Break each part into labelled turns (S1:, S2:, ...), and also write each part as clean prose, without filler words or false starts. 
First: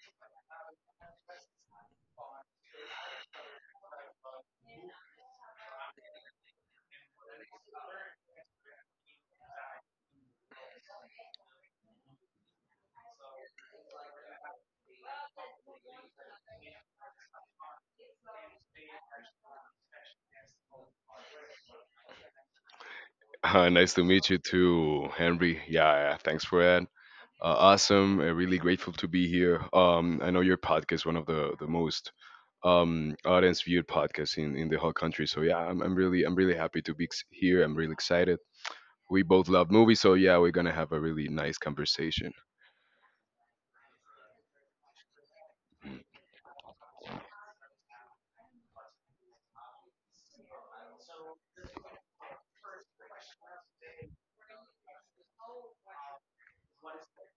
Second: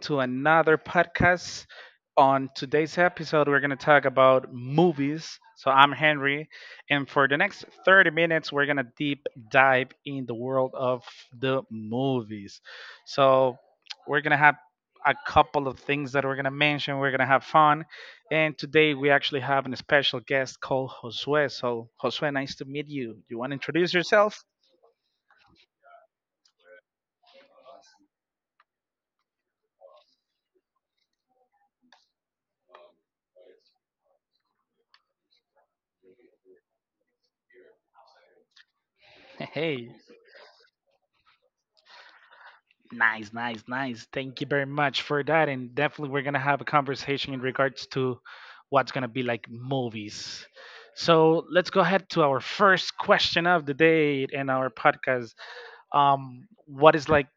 S1: to another podcast. On today's episode, we're going to talk about movies. So, I'm Henry, and for the next 30 minutes, we're going to deep dive in the world of the movies. So, we're going to have a couple of things that we're going to mention. We're going to have fun. And today, we actually have a special guest called Josue. So, Josue, nice to meet you. You want to introduce
S2: Nice to meet you
S1: yourself?
S2: too, Henry. Yeah, yeah, thanks for that. Awesome. Really grateful to be here. I know your podcast is one of the most audience viewed podcasts in the whole country. So yeah, I'm really happy to be here. I'm really excited. We both love
S1: Hey.
S2: movies, so yeah, we're gonna have a really nice conversation.
S1: Nice, nice, nice. Thank you very much for that. And definitely, we're gonna have a conversation in regards to what's gonna be like movies. So let's go ahead to our first question of the day in our podcast. What is like?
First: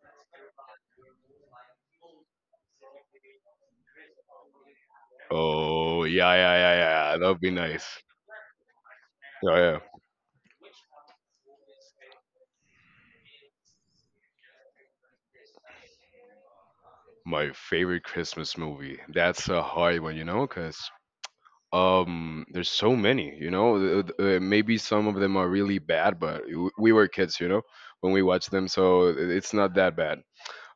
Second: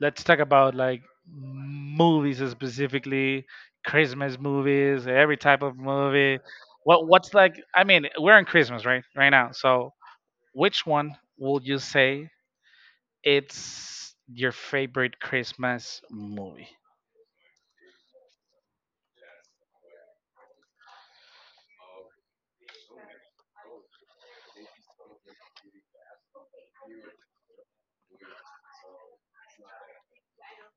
S1: Let's talk about like movies specifically, Christmas movies, every type of
S2: Oh yeah,
S1: movie.
S2: yeah, yeah,
S1: What
S2: yeah.
S1: what's
S2: That'd be
S1: like? I
S2: nice.
S1: mean, we're in Christmas right now.
S2: Yeah, yeah.
S1: So which one will you say it's your favorite Christmas movie?
S2: My favorite Christmas movie. That's a hard one, you know, because there's so many. You know, maybe some of them are really bad, but we were kids, you know, when we watched them, so it's not that bad.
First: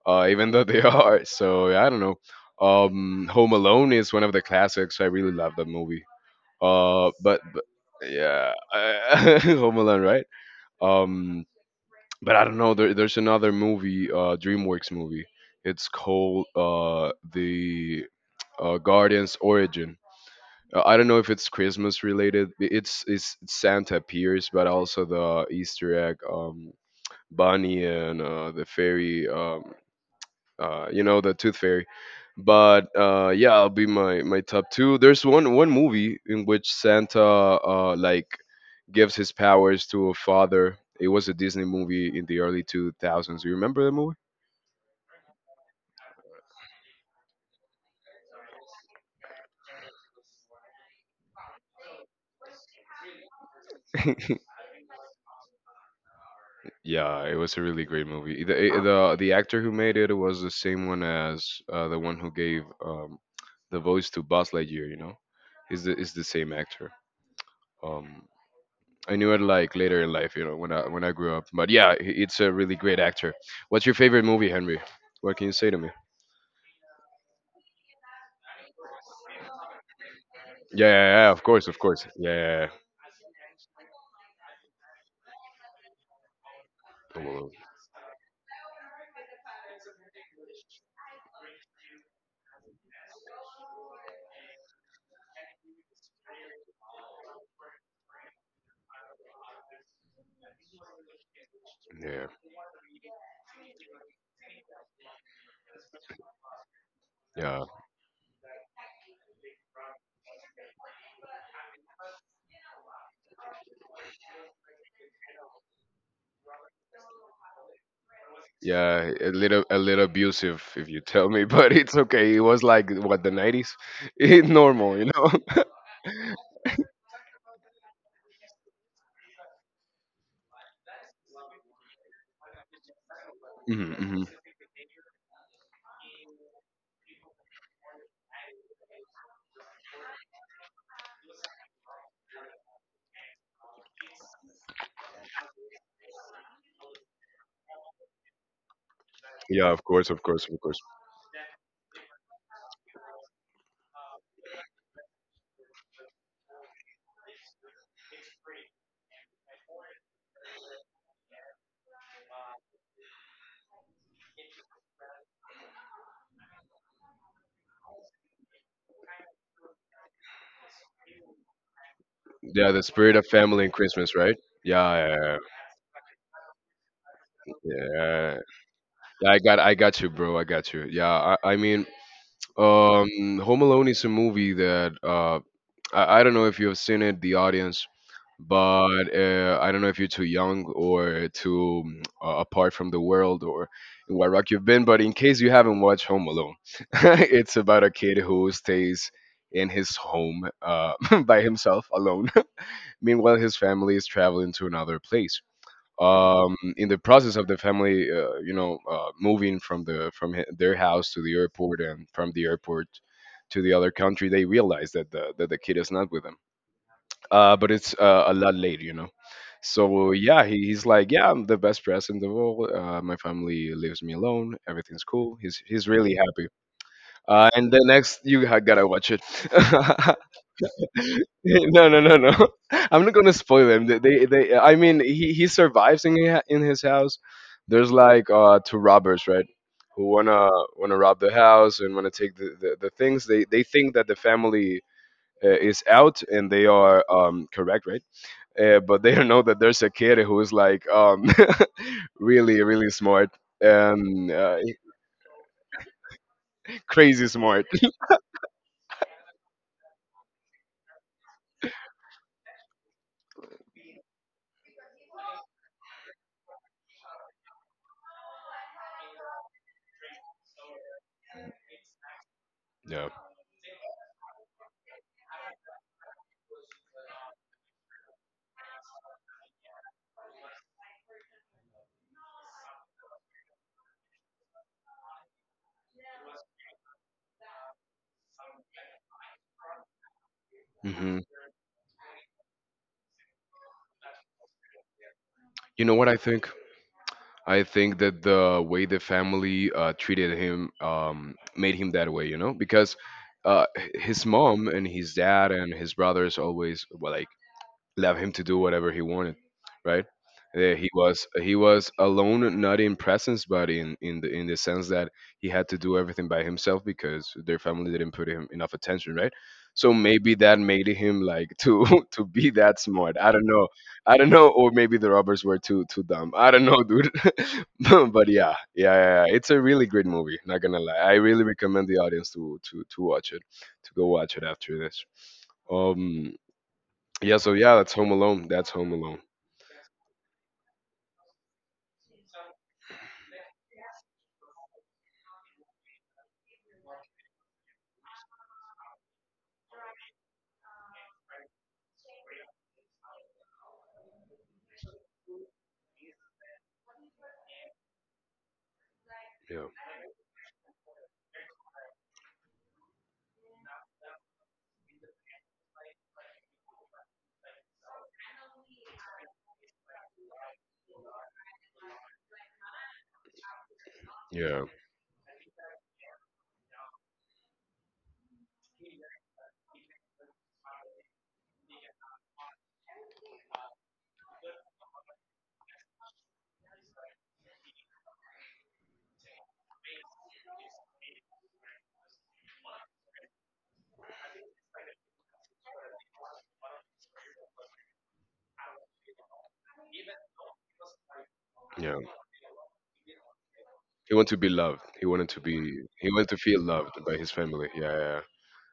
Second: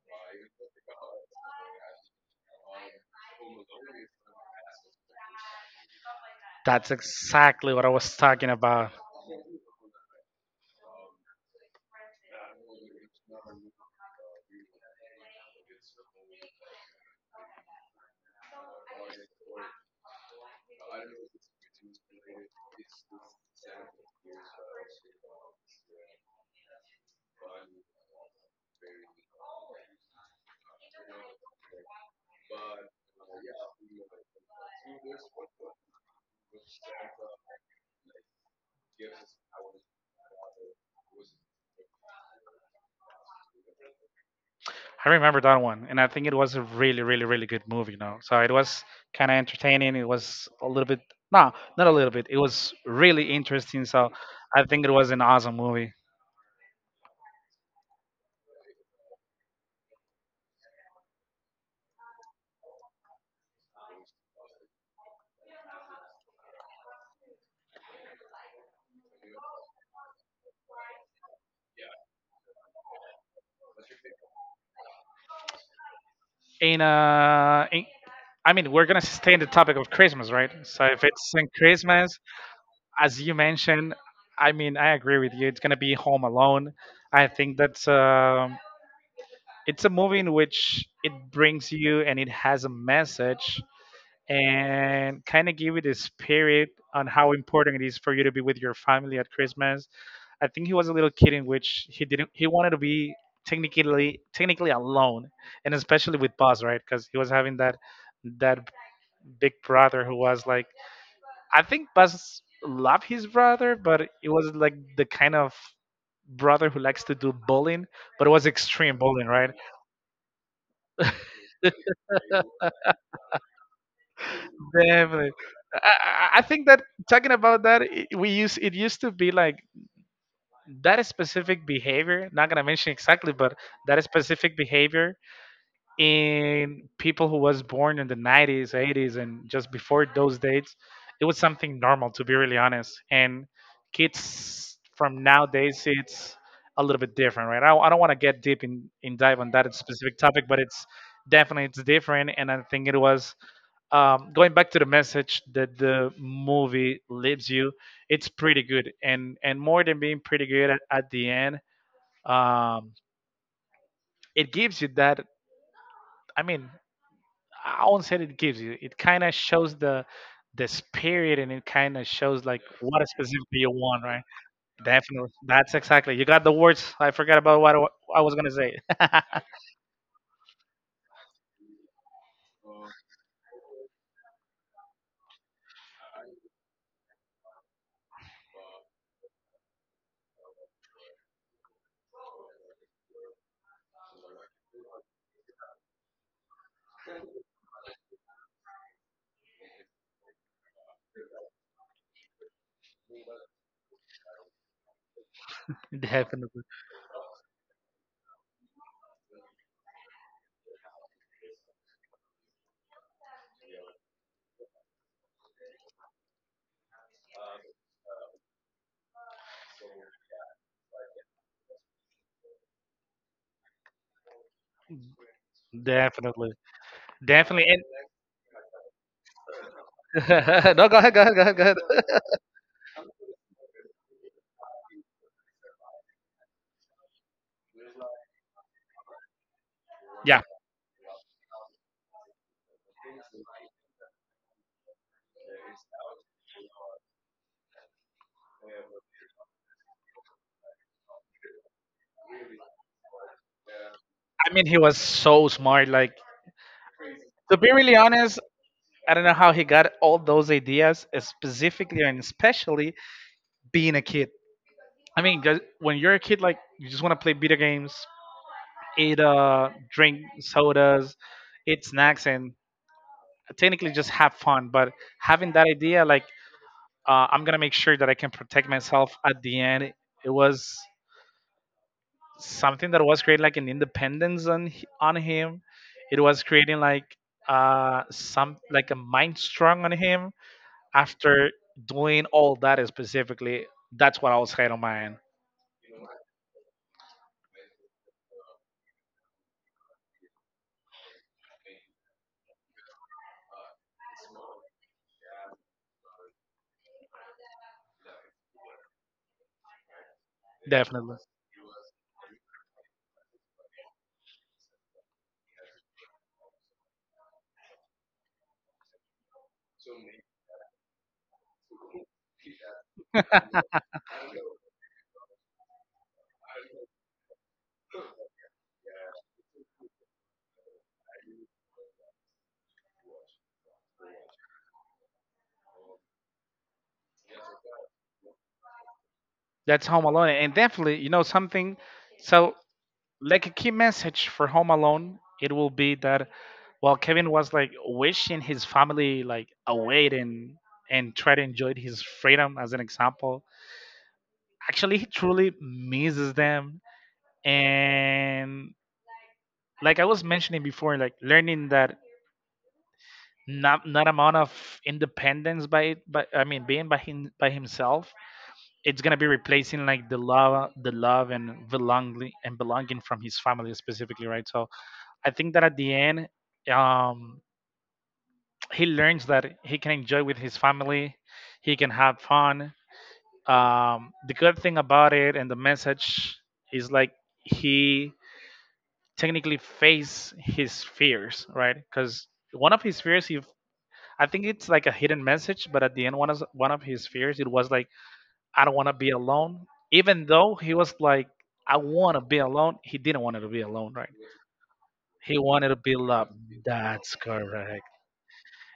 S2: Even though they are. So I don't know. Home Alone is one of the classics. I really love that movie.
S1: That's
S2: But
S1: exactly what I was talking
S2: yeah,
S1: about.
S2: Home Alone, right? Um, but I don't know. There's another movie, DreamWorks movie. It's called the Guardian's Origin. I don't know if it's Christmas related. It's Santa appears, but also the Easter egg, Bunny and the fairy. You know, the Tooth Fairy. But yeah, I'll be my, my top two. There's one movie in which Santa like gives his powers to a father. It was a Disney movie in the early 2000s. You remember the movie?
S1: I remember that one, and I think it was a really, really, really good movie. You know, so it was kind of entertaining. It was a little bit, no, not a little bit. It was really interesting. So I think it was an awesome movie.
S2: Yeah, it was a really great movie. The actor who made it was the same one as the one who gave the voice to Buzz Lightyear. You know, is the same actor. Um, I knew it like later in life. You know, when I grew up. But yeah, it's a really great actor. What's your favorite movie, Henry? What can you say to me?
S1: In uh, in, I mean, we're gonna stay in the topic of Christmas, right? So
S2: Yeah,
S1: if
S2: yeah,
S1: it's
S2: yeah, of
S1: in
S2: course, of course.
S1: Christmas,
S2: Yeah, yeah, yeah.
S1: as you mentioned, I mean, I agree with you. It's gonna be Home Alone. I
S2: Well,
S1: think that's um. It's a movie in which it brings you and it has a message and kind of give you the spirit on how important it is for you to be with your family at Christmas. I think he was a little kid in which he
S2: yeah,
S1: didn't he wanted to be technically alone and especially with Buzz, right? Because he was having
S2: yeah,
S1: that that big brother who was like, I think Buzz loved his brother, but it was like the kind of brother who likes to do bullying, but it was extreme
S2: yeah.
S1: bullying, right?
S2: A little abusive, if you tell me, but it's okay. It was like what, the 90s, it's normal, you
S1: Definitely.
S2: know.
S1: I I think that talking about that, we use it used to be like that specific behavior. Not gonna mention exactly, but
S2: Hmm,
S1: that
S2: hmm.
S1: specific behavior in people who was born in the '90s, '80s, and just before those dates, it was something normal. To be really honest, and kids from nowadays, it's a little bit different, right? I don't want to get deep in dive on
S2: Yeah,
S1: that
S2: of course,
S1: specific
S2: of
S1: topic,
S2: course,
S1: but
S2: of course.
S1: it's definitely it's different, and I think it was going back to the message that the movie leaves you, it's pretty good, and more than being pretty good at the end, um, it gives you that. I mean, I won't say it gives you. It kind of shows the spirit, and it kind of shows like
S2: Yeah, the
S1: what
S2: spirit of
S1: specifically
S2: family
S1: you
S2: and
S1: want,
S2: Christmas,
S1: right?
S2: right? Yeah,
S1: Definitely,
S2: yeah,
S1: that's exactly. You got the words. I forgot about what I wa- I was
S2: yeah.
S1: gonna say.
S2: Yeah, I got you, bro. I got you. Yeah, I mean, Home Alone is a movie that I don't know if you have seen it, the audience, but I don't know if you're too young or too apart from the world or in what rock you've been. But in case you haven't watched Home Alone, it's about a kid who stays in his home by himself alone. Meanwhile, his family is traveling to another place,
S1: Definitely,
S2: in the process of the family, you know, moving from their house to the airport and from the airport to the other country, they realize that the kid is not with them. But it's a lot later, you know. So yeah, he's like, yeah, I'm the best present of all. My family leaves me alone. Everything's cool. He's really happy.
S1: definitely, definitely.
S2: And then next, you gotta watch it.
S1: And no, go ahead, go ahead, go ahead, go
S2: No,
S1: ahead.
S2: no, no, no. I'm not gonna spoil him. They I mean, he survives in in his house. There's like two robbers, right? Who
S1: Yeah,
S2: wanna rob the house and wanna take the things. They think that the family is out and they are correct, right? But they don't know that there's a kid who is like really smart, um
S1: I
S2: uh,
S1: mean, he was so smart. Like,
S2: crazy
S1: to
S2: smart.
S1: be really honest, I don't know how he got all those ideas, specifically and especially being a kid. I mean, 'cause when you're a kid, like, you just want to play video games, eat, drink sodas, eat snacks, and
S2: Yeah.
S1: technically just have fun. But having that idea, like, I'm going to make sure that I can protect myself at the end, it was something that was creating like an independence on h- on him. It was creating like some like a mind strong on him
S2: Hmm.
S1: after doing all that specifically. That's what I was had on my end.
S2: You know what I think? I think that the way the family treated him made him that way, you know, because his mom and his dad and his brothers always, well, I left him to do whatever he wanted, right? He
S1: Definitely.
S2: was alone, not in presence, but in the sense that he had to do everything by himself because their family didn't put him enough attention, right? So maybe that made him like to to be that smart. I don't know, or maybe the robbers were too dumb. I don't know, dude. But yeah, yeah, yeah, yeah, it's a really great movie. Not gonna lie, I really recommend the audience to watch it, to go watch it after this. Um, yeah, so yeah, that's Home Alone. That's Home Alone.
S1: That's Home Alone. And definitely, you know, something so like a key message for Home Alone, it will be that while Kevin was like wishing his family like away and try to enjoy his freedom as an example, actually he truly misses them and
S2: Yeah.
S1: like I was mentioning before, like learning that not amount of independence by I mean being by him by himself, it's gonna be replacing like the love and belonging from his family specifically, right?
S2: Yeah.
S1: So I think that at the end, um, he learns that he can enjoy with his family, he can have fun. The good thing about it and the message is like he technically face his fears, right? Because one of his fears, he, I think it's like a hidden message, but at the end, one of his fears, it was like, I don't want to be alone. Even though he was like, I
S2: Yeah.
S1: want to be alone, he didn't want to be alone, right?
S2: He wanted to be loved.
S1: He wanted to be
S2: He
S1: loved.
S2: wanted to feel loved
S1: That's
S2: by his family.
S1: correct.
S2: Yeah. Yeah.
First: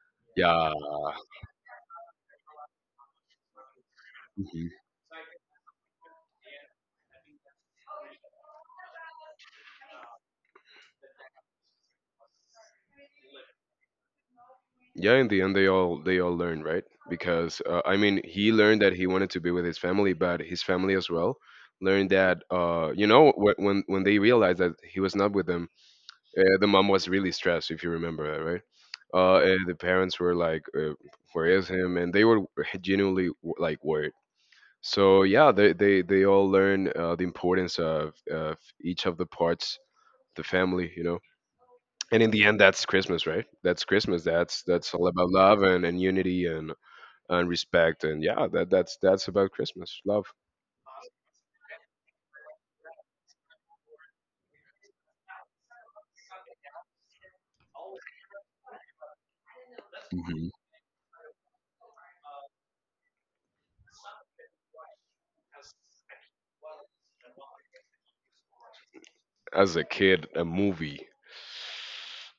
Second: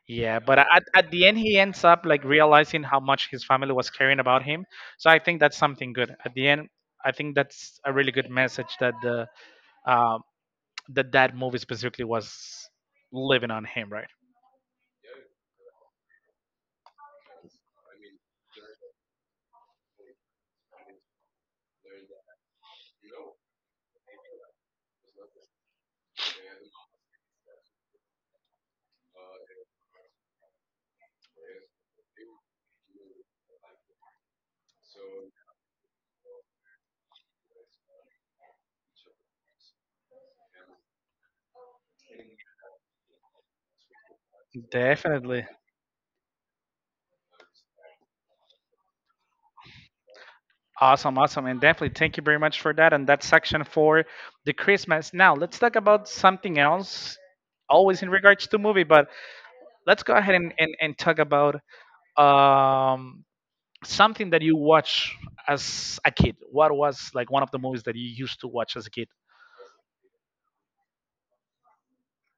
S1: Yeah, but at the end, he ends up like realizing how much his family was caring about
S2: Yeah.
S1: him.
S2: Hmm.
S1: So I think that's something good. At the end, I think that's a really good message that the uh, that that movie specifically was living on him, right?
S2: Yeah, in the end they all learned, right? Because I mean, he learned that he wanted to be with his family, but his family as well learned that you know, when when they realized that he was not with them. Yeah, the mom was really stressed, if you remember that, right? And the parents were like, "Where is him?" And they were genuinely like worried. So yeah, they all learn the importance of each of the parts, of the family, you know. And in the end, that's Christmas, right? That's Christmas. That's all about
S1: Definitely.
S2: love and unity and respect. And yeah, that's about Christmas, love.
S1: Awesome, awesome. And definitely thank you very much for that. And that's section for the Christmas. Now let's talk about something else, always in regards to movie, but let's go ahead
S2: Mhm.
S1: and talk about um something that you watch as a kid. What was like one of the movies that you used to watch as a kid?
S2: As a kid, a movie.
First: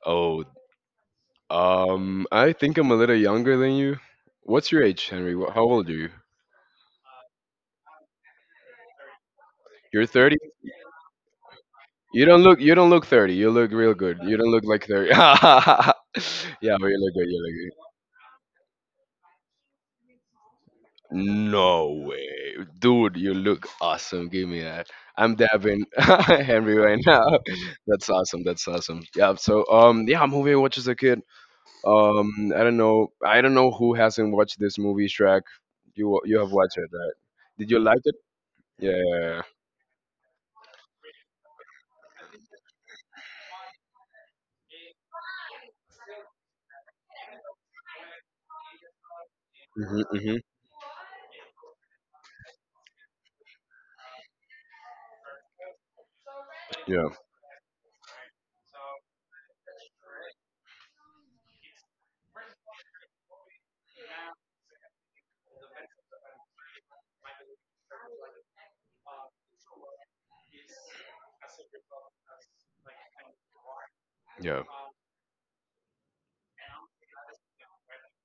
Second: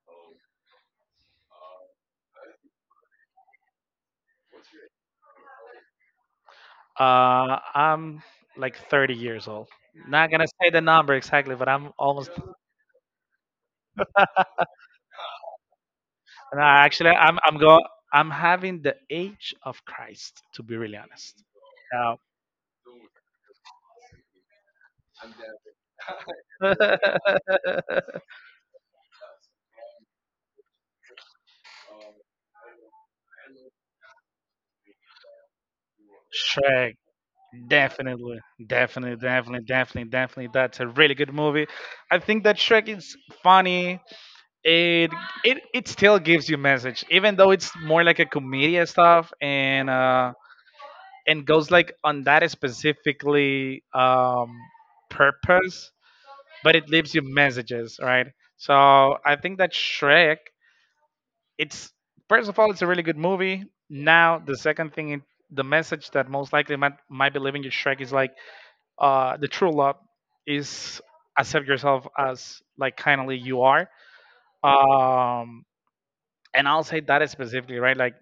S2: Oh, I think I'm a little younger than you. What's your age, Henry? How old are you?
S1: I'm like 30 years old.
S2: You're
S1: Not
S2: 30?
S1: gonna say the number exactly, but I'm
S2: You
S1: almost.
S2: don't look 30. You look real good. You don't look like 30.
S1: No,
S2: Yeah, but you look
S1: actually,
S2: good. You
S1: I'm go
S2: look
S1: I'm having the age of Christ to be really
S2: good.
S1: honest.
S2: No
S1: Now,
S2: way. Dude, you look awesome. Give me that. I'm dabbing Henry right now. That's awesome. That's awesome. Yeah, so yeah, movie I watched as a kid. I don't know. I don't know who hasn't watched this movie, Shrek. You have watched it,
S1: Shrek,
S2: right? Did you like it?
S1: definitely,
S2: Yeah, yeah,
S1: definitely,
S2: yeah.
S1: definitely, definitely, definitely. That's a really good movie. I think that Shrek is funny. It it still gives you message, even though it's more like a comedian stuff
S2: Hmm, hmm.
S1: and goes like on that specifically purpose, but it
S2: Yeah,
S1: leaves you messages, right? So I think that Shrek it's first of all, it's a really good movie. Now, the second thing, it- the message that most likely might be leaving your Shrek is like, the true love is accept yourself as like kindly you are.
S2: yeah,
S1: Um, and I'll say that specifically, right? Like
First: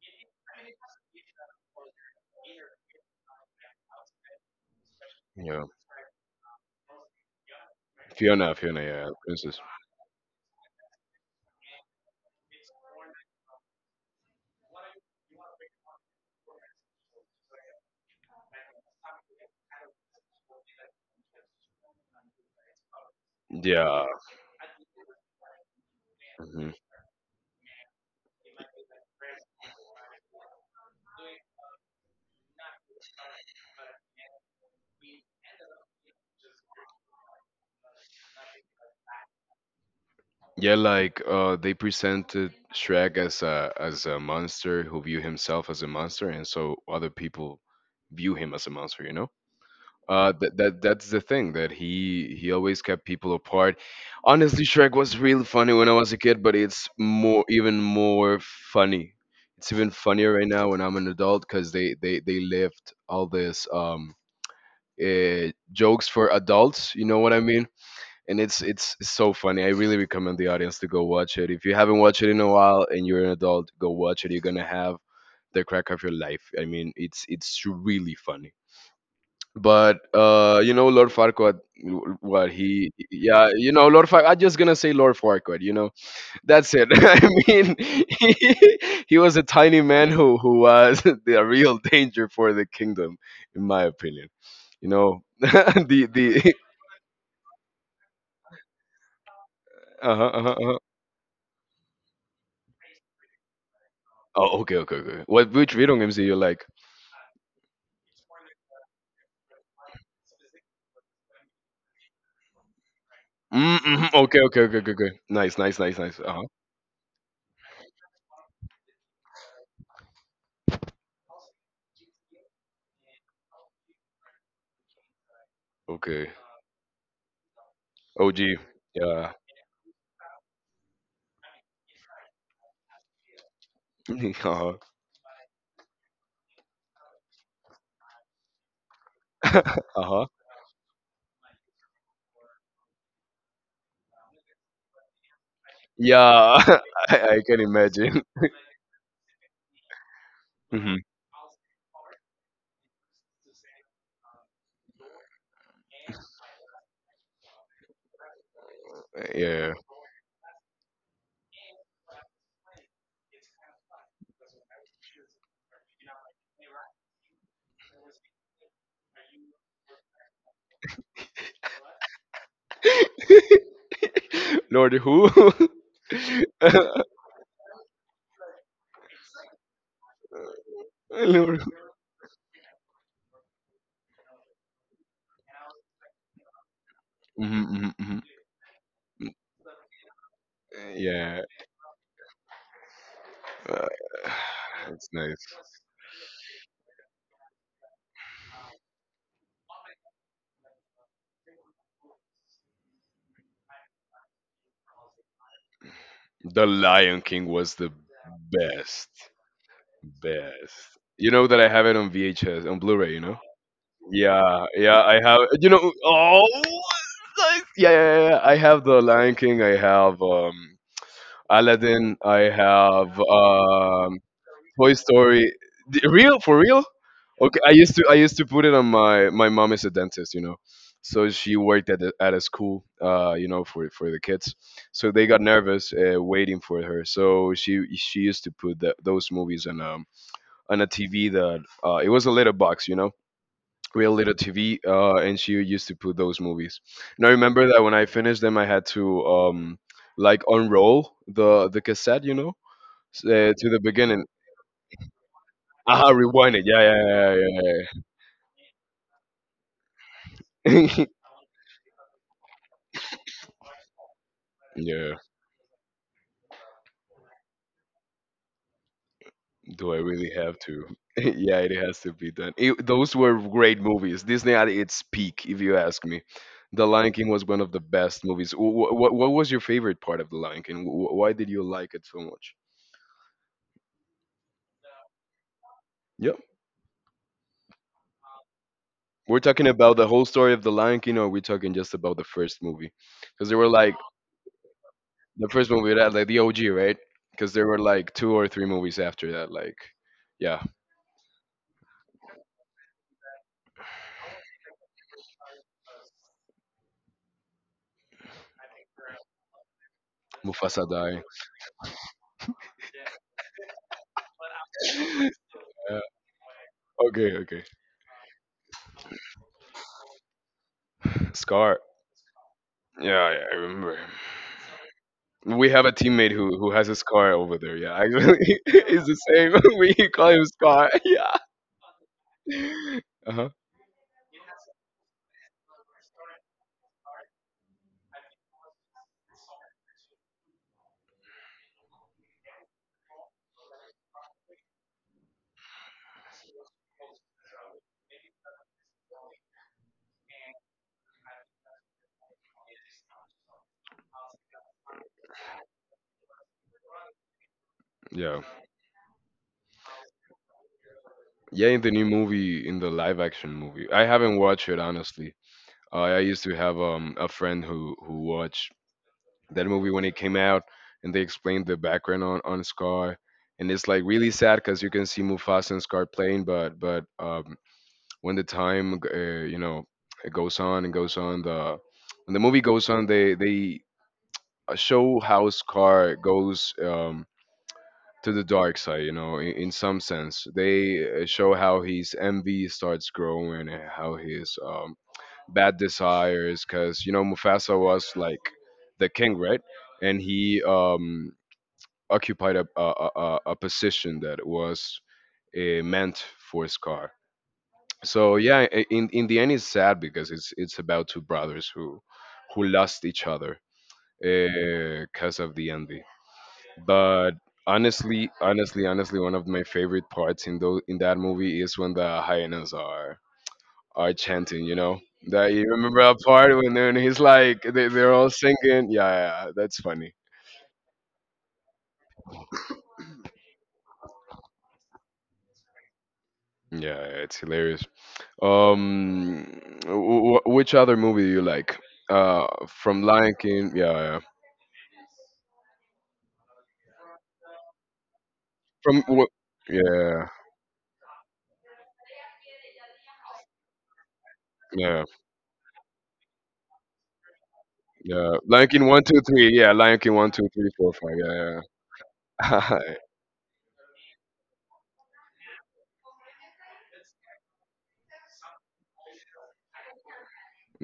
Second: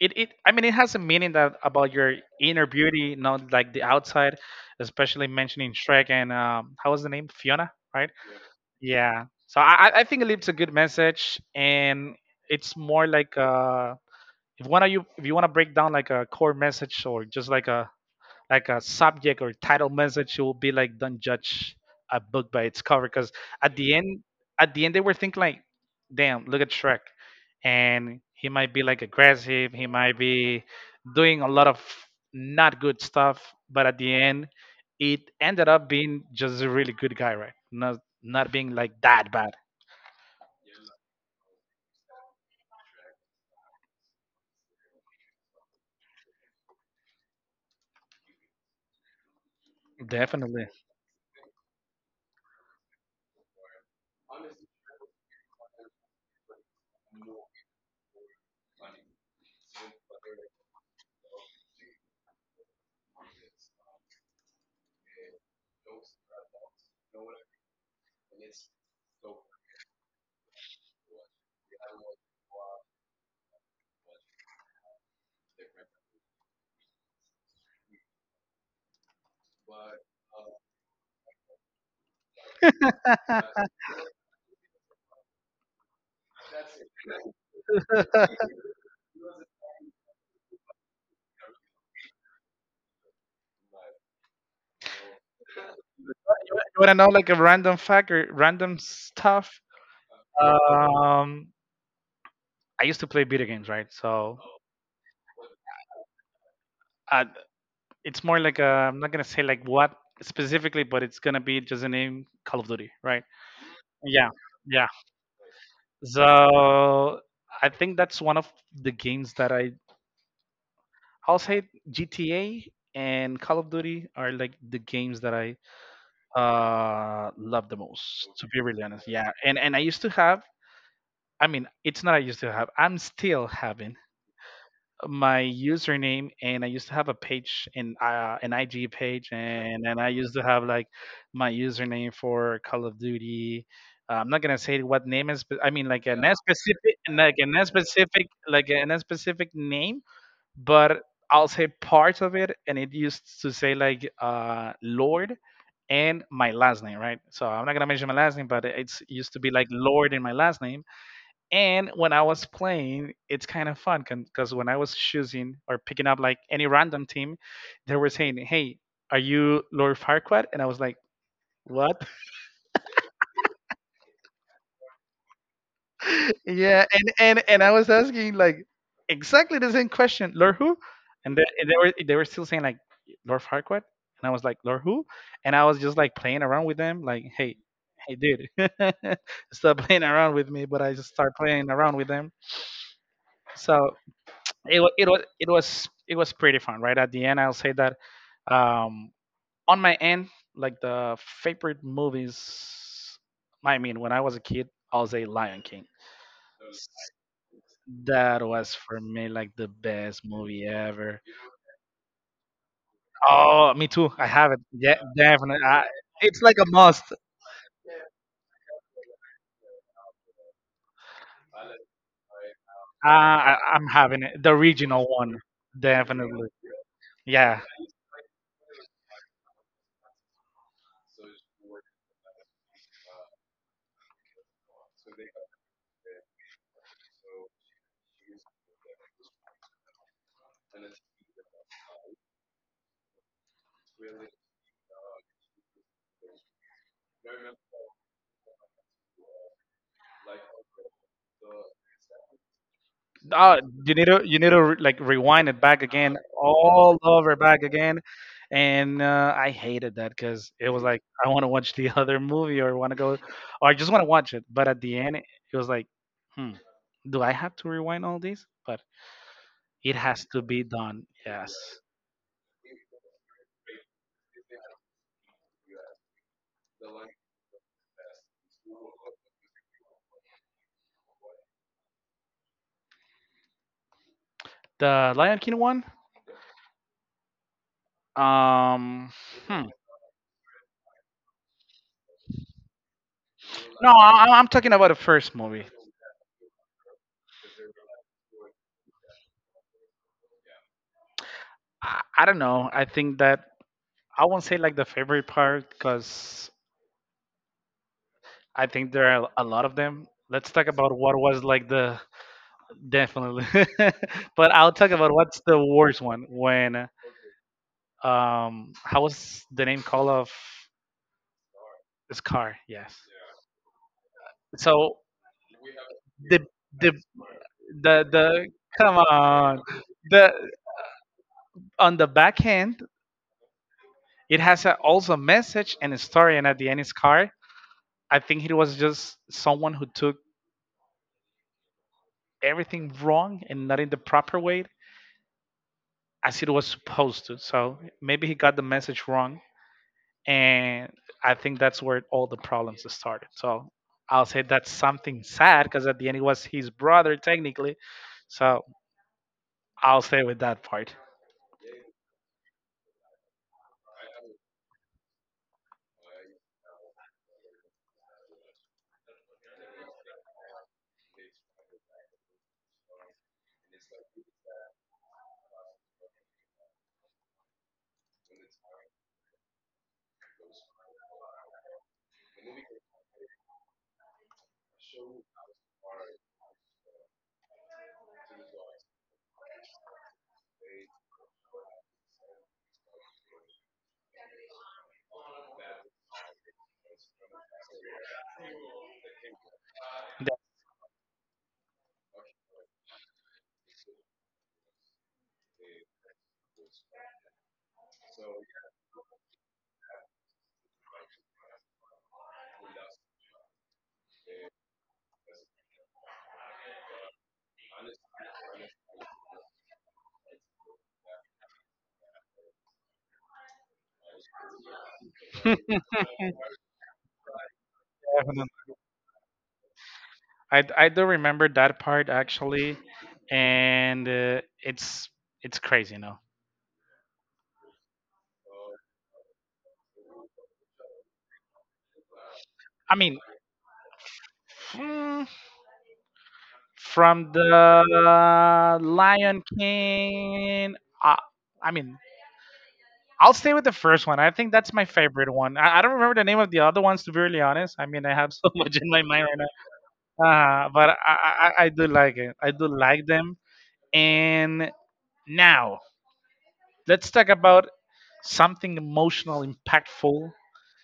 S1: it, I mean, it has a meaning that about your inner beauty, not like the outside, especially
S2: yeah.
S1: mentioning Shrek and how was the name? Fiona, right?
S2: Fiona, Fiona, yeah,
S1: Yeah.
S2: princess.
S1: So I think it leaves a good message and it's more like if one of you, if you want to break down like a core message or just like a subject or title message, it will be like don't judge a book by its cover. Because at the
S2: Yeah.
S1: end, at the end, they were thinking like, damn, look
S2: Hmm.
S1: at Shrek, and he might be like aggressive, he might be doing a lot of not good stuff, but at the end, it ended up being just a really good guy, right? Not not being like that bad.
S2: Yeah, like they presented Shrek as a monster who view himself as a monster, and so other people view him as a monster, you know.
S1: Definitely.
S2: That's the thing that he always kept people apart. Honestly, Shrek was really funny when I was a kid, but it's more even more funny. It's even funnier right now when I'm an adult because they left all this jokes for adults. You know what I mean? And it's so funny. I really recommend the audience to go watch it. If you haven't watched it in a while and you're an adult, go watch it. You're gonna have the crack of your life. I mean, it's really funny. But you know Lord Farquaad, w- what he, yeah, you
S1: You
S2: know Lord Far. I'm just gonna say Lord Farquaad. You know, that's it. I mean, he was a tiny man who was the real danger for the kingdom, in my opinion. You know, the the.
S1: want to know like a random fact or random stuff?
S2: Uh-huh, uh-huh, uh-huh.
S1: Um, I used to play video games, right? So
S2: Oh, okay, okay, okay, okay. What which video games you like?
S1: uh, it's more like I am not gonna say like what specifically, but it's gonna be just a name Call of Duty, right?
S2: Mm-hmm.
S1: Yeah,
S2: Okay, okay, okay,
S1: yeah.
S2: okay, okay. Nice, nice, nice, nice. Uh huh.
S1: So I think that's one of the games that I'll say GTA and Call of Duty are like the games that I
S2: Okay.
S1: love the most. To
S2: OG.
S1: be really honest, yeah.
S2: Yeah.
S1: And I used to have. I mean, it's not I used to have. I'm still having
S2: Uh huh.
S1: my username and I used to have a page in an IG page
S2: Uh
S1: and then I
S2: huh.
S1: used to have like my username for Call of Duty. I'm not gonna say what name is, but I mean
S2: Yeah, I can imagine.
S1: like an specific name,
S2: Mhm.
S1: but I'll say part of it, and it used to say like Lord and my last name, right? So I'm not gonna mention my last name, but it's used to be like
S2: Yeah.
S1: Lord in my last name, and when I was playing, it's kind of fun because when I was choosing or picking up like any random team, they were saying, "Hey, are you Lord Farquaad?" And I was like, "What?"
S2: Lord who?
S1: Yeah, and I was asking like exactly the same question, "Lord who?"
S2: Lord.
S1: And they were still saying like Lord Farquaad, and I was like, "Lord who?" And I was just like playing around with them, like, "Hey,
S2: Mhm, mhm,
S1: hey,
S2: mhm.
S1: dude, stop playing around with me!" But I just start
S2: Yeah.
S1: playing around with them.
S2: Uh,
S1: So it was it
S2: That's
S1: was
S2: nice.
S1: it was it was pretty fun right at the end. I'll say that, um on my end, like, the favorite movies. I mean, when I was a kid, I'll say Lion King.
S2: The Lion King was the
S1: That was for
S2: best.
S1: me like the best movie
S2: Best.
S1: ever.
S2: You know that I have it on VHS, on Blu-ray, you know?
S1: Oh, me too, I have it,
S2: Yeah,
S1: yeah,
S2: yeah, I have.
S1: definitely.
S2: You know,
S1: It's
S2: oh,
S1: like a must.
S2: nice. Yeah, yeah, yeah, yeah. I have the Lion King. I have Aladdin. I
S1: uh,
S2: have
S1: I, i'm having it, the
S2: Toy
S1: original one.
S2: Story. Real
S1: Definitely.
S2: for real?
S1: Yeah.
S2: Okay, I used to put it on my mom is a dentist, you know, so she worked at a school, you know, for the kids, so they got nervous waiting for her. So she used to put the, those movies on a TV that it was a little box, you know, real little TV, and she used to put those movies. And I remember that when I finished them, I had to like unroll the cassette, you know,
S1: Oh,
S2: to the
S1: you need to
S2: beginning.
S1: you need to like rewind it back
S2: Ah,
S1: again,
S2: rewind it. Yeah,
S1: all over
S2: yeah, yeah,
S1: back again,
S2: yeah,
S1: and I hated that because it was
S2: yeah.
S1: like
S2: Yeah.
S1: I want to watch the other movie, or want to go, or I just want to watch it. But at the end,
S2: Yeah,
S1: it was like, hmm, do I have to rewind all these? But
S2: do
S1: it
S2: I
S1: has
S2: really
S1: to
S2: have
S1: be
S2: to?
S1: done. Yes,
S2: Yeah, it has to be done. Those were great movies. Disney at its peak, if you ask me. The Lion King was one of the best movies. What was your favorite part of The Lion King? Why did you like it so much?
S1: the Lion King one.
S2: Yeah.
S1: Um,
S2: We're
S1: hmm.
S2: talking about the whole story of The Lion King, or are we talking just about the first movie? Because there were
S1: No,
S2: like
S1: I'm talking about the first
S2: the
S1: movie.
S2: first movie that like the OG, right? Because there were like two or three movies after that. Yeah,
S1: I don't know. I think that I won't say like the favorite part because I think there are a lot of them. Let's talk
S2: Mufasa
S1: about what was like the, definitely. But I'll talk about
S2: died.
S1: what's the worst one when,
S2: Okay, okay.
S1: how was the name called of
S2: Scar.
S1: Scar? Yes.
S2: Yeah, yeah, I remember.
S1: So,
S2: We have a teammate
S1: the
S2: who has
S1: the
S2: a scar over there. Yeah,
S1: the
S2: actually,
S1: the come
S2: it's the same.
S1: on,
S2: we call
S1: the
S2: him Scar.
S1: on the back end,
S2: Yeah. Uh huh.
S1: it has also a message and a story, and at the end is Scar. I think it was just someone who took everything wrong and not in the proper way as it was supposed to. So maybe he got the message wrong, and I think that's where all the problems started. So I'll say that's something sad, because at the end it was his brother technically.
S2: Yeah.
S1: So I'll stay with that part.
S2: Yeah, in the new movie, in the live action movie, I haven't watched it honestly. I used to have a friend who watched that movie when it came out, and they explained the background on Scar, and it's like really sad because you can see Mufasa and Scar playing, but but when the time you know, it goes on and goes on, the when the movie goes on, they show how Scar goes to the dark side, you know, in some sense they show how his envy starts growing, and how his bad desires, because you know Mufasa was like the king, right? And he occupied a position that was meant for Scar. So yeah, in the end it's sad because it's about two brothers who lost each other because of the envy. But honestly, one of my favorite parts in those in that movie is when the hyenas are chanting, you know, that
S1: Def-
S2: you remember that part when they're, and he's like they're all
S1: Definitely.
S2: singing. Yeah, yeah, that's funny.
S1: I do remember that part actually, and it's crazy, no?
S2: Yeah, it's hilarious. um which other movie do you like
S1: I
S2: from
S1: mean,
S2: Lion King? Yeah, yeah.
S1: mm, from the
S2: From wh-
S1: Lion
S2: yeah,
S1: King. Uh, I mean, I'll stay with the first one. I think that's my
S2: yeah,
S1: favorite one. I don't remember the name of the other ones, to be really honest. I mean, I have
S2: yeah.
S1: so
S2: Lion
S1: much
S2: King
S1: in my
S2: one, two,
S1: mind right now.
S2: three. Yeah, Lion King one, two, three,
S1: But
S2: four,
S1: I, I,
S2: five. Yeah,
S1: I I do like it. I do
S2: yeah.
S1: like them. And now let's talk about something emotional, impactful,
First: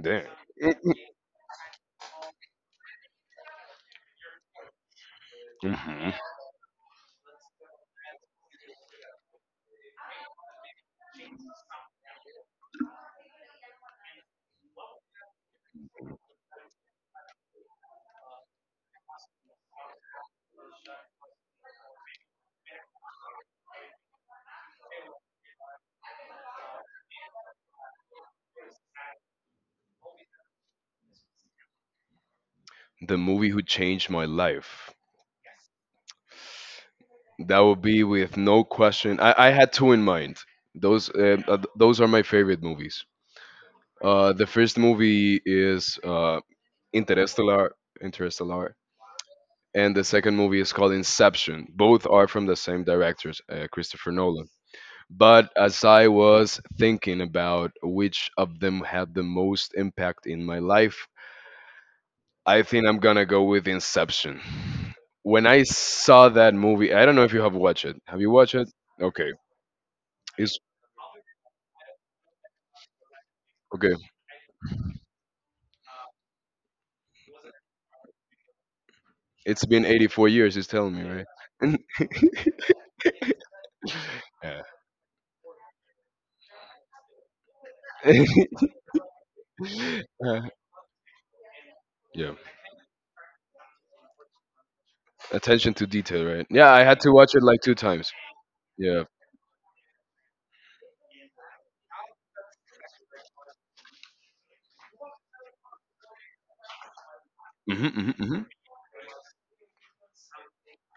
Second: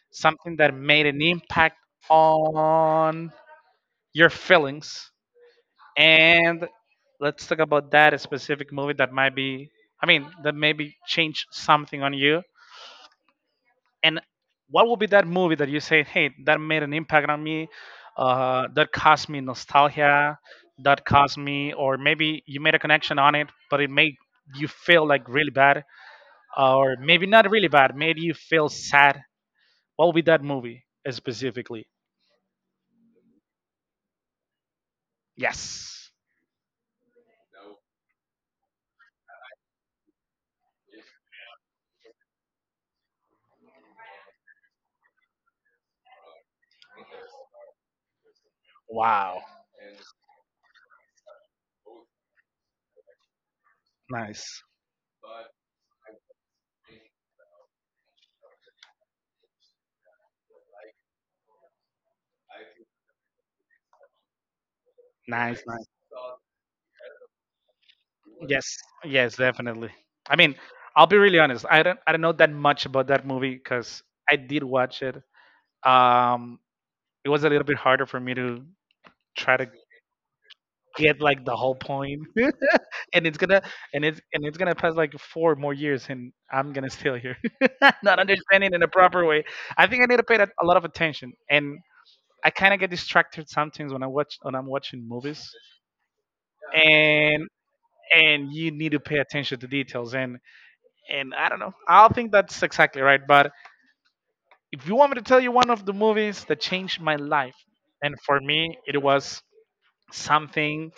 S2: Damn.
S1: something that made an impact on your feelings.
S2: Hmm.
S1: And let's talk about that specific movie that might be, I mean, that maybe change something on you. And what would be that movie that you say, "Hey, that made an impact on me, that caused me nostalgia, that caused me," or maybe you made a connection on it, but it made you feel like really bad, or maybe not really bad, made you feel sad. What would be that movie specifically?
S2: The movie who changed my life.
S1: Yes.
S2: That would be with no question. I had two in mind. Those those are my favorite movies. The first movie is Interstellar, Interstellar,
S1: Wow.
S2: and the second movie is called Inception. Both are from the same directors, Christopher Nolan.
S1: Nice.
S2: But as I was thinking about which of them had the most impact in my life, I think I'm gonna go with Inception. When
S1: Nice.
S2: I
S1: Nice.
S2: saw that movie, I don't know if you have watched it. Have you watched it?
S1: Yes,
S2: Okay.
S1: yes, definitely. I mean,
S2: It's
S1: I'll be really honest. I don't know that much about that movie
S2: okay.
S1: because I did watch it. Um, it was a little bit harder for me to try
S2: It's
S1: to
S2: been 84 years, he's telling me,
S1: get like the whole
S2: right?
S1: point. and it's gonna and it's
S2: yeah.
S1: gonna pass like four more years, and I'm gonna still here, not understanding in a proper way. I think I need to pay
S2: Uh,
S1: that a lot of attention, and
S2: yeah.
S1: I kind of get distracted sometimes when I'm watching movies,
S2: Attention to detail, right? Yeah, I had to watch it
S1: and
S2: like two times.
S1: and you need to
S2: Yeah.
S1: pay attention to details. And I don't know. I don't think that's exactly right. But if you want me to tell you one of the movies that changed my life,
S2: Hmm.
S1: and for
S2: Hmm.
S1: me, it was something.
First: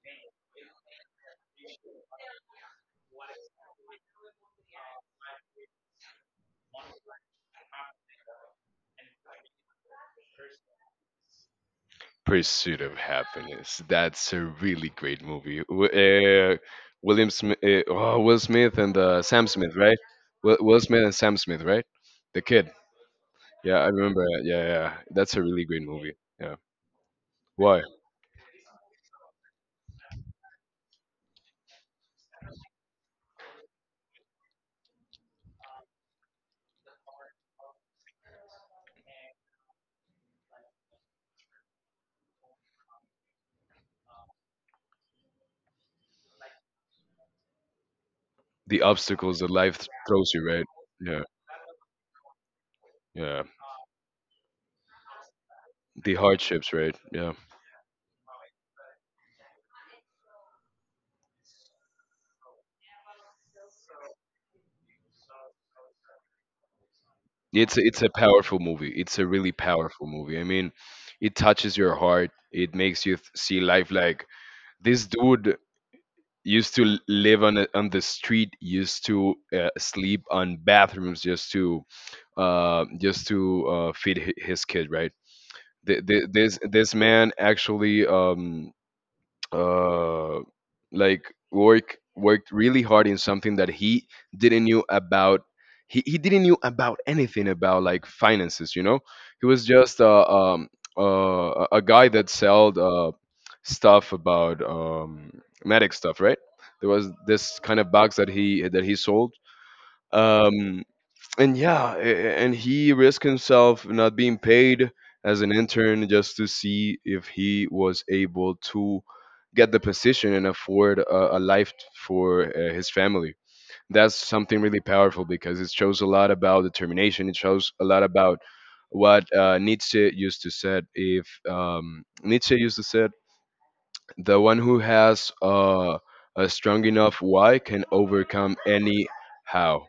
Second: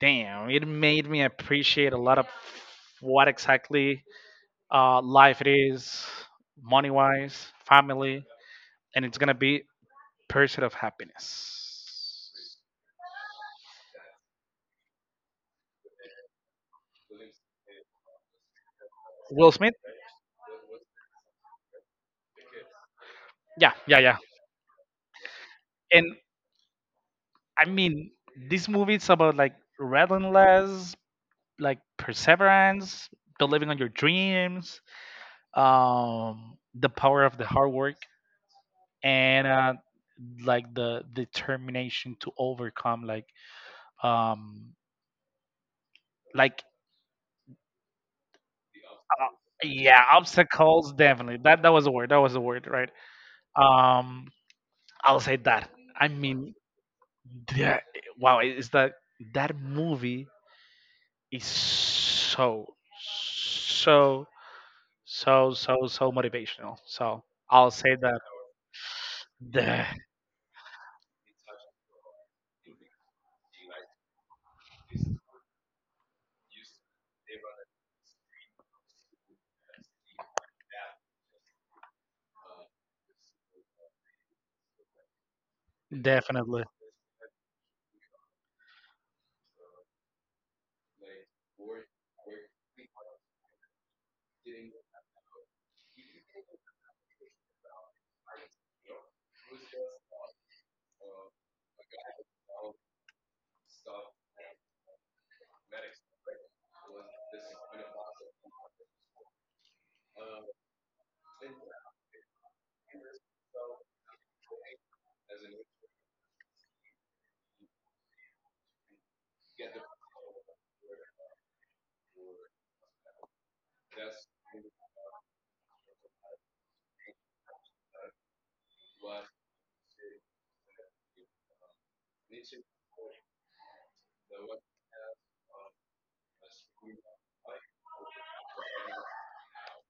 S1: Damn, it made me appreciate a lot of what exactly life it is, money wise, family, and it's gonna be Pursuit of Happiness.
S2: Pursuit of Happiness. That's a really great movie. William Smith, oh, Will Smith and Sam
S1: Will Smith.
S2: Smith, right? Will Smith and Sam Smith, right? The kid.
S1: Yeah,
S2: Yeah, I
S1: yeah, yeah.
S2: remember that. Yeah, yeah, yeah. That's a really great
S1: And
S2: movie. Yeah.
S1: I
S2: Why?
S1: mean, this movie is about like relentless, like perseverance, believing on your dreams, the power of the hard work, and like the determination to overcome, like, um, like,
S2: The
S1: uh,
S2: obstacles that
S1: yeah,
S2: throws you, right?
S1: obstacles,
S2: Yeah,
S1: definitely. That was a word, that was a word, right?
S2: yeah.
S1: um, I'll say that. I
S2: The
S1: mean
S2: hardships, right? Yeah.
S1: that, wow, is that, that movie is so, so, so, so, so motivational. So I'll say
S2: It's a
S1: that,
S2: powerful movie. It's a really
S1: de-
S2: powerful movie. I mean, it touches your heart. It makes see life like this dude live on on the street, used to sleep on bathrooms just to feed his kid, right?
S1: definitely.
S2: This man actually, uh, like worked really hard in something that he didn't knew about. He didn't knew about anything about like finances, you know. He was just a guy that sold stuff about medic stuff, right? There was this kind of box that he sold, um, and yeah, and he risked himself not being paid as an intern just to see if he was able to get the position and afford a life for his family. That's something really powerful because it shows a lot about determination. It shows a lot about what Nietzsche used to said. If Nietzsche used to said, the one who has a strong enough why can overcome any how.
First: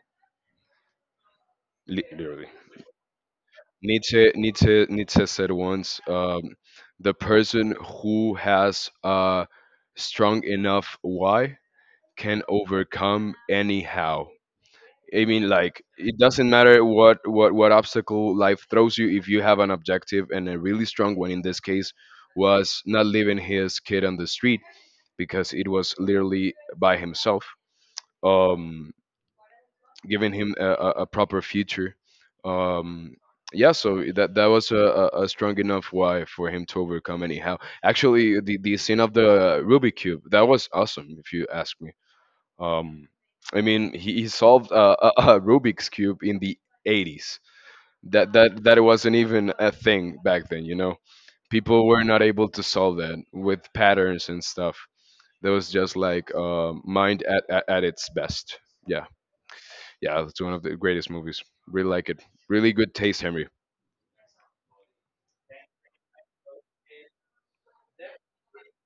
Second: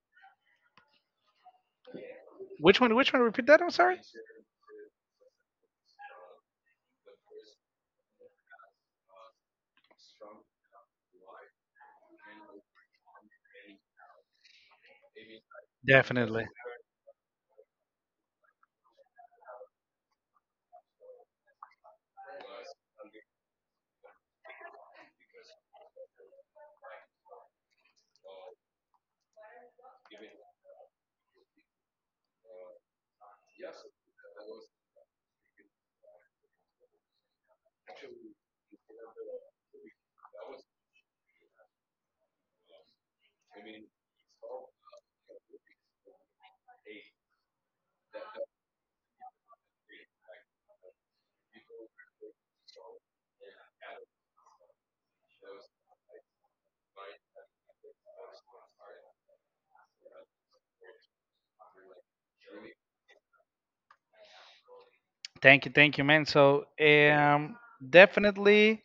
S2: Literally.
S1: Which one? Repeat that, I'm sorry.
S2: Nietzsche said once, the person who has a strong enough why can overcome anyhow. I mean, like it
S1: Definitely.
S2: doesn't matter what what obstacle life throws you if you have an objective and a really strong one. In this case, was not leaving his kid on the street because it was literally by himself. Um, giving him a proper future. Um, yeah, so that that was a strong enough why for him to overcome anyhow. Actually, the scene of the Rubik cube, that was awesome, if you ask me. Um, I mean, he solved a Rubik's cube in the '80s. That that wasn't even a thing back then. You know, people were not able to solve that with patterns and stuff. That was just like mind at its best. Yeah. Yeah, it's one of the greatest movies. Really like it. Really good taste, Henry.
S1: Thank you, man. So, definitely.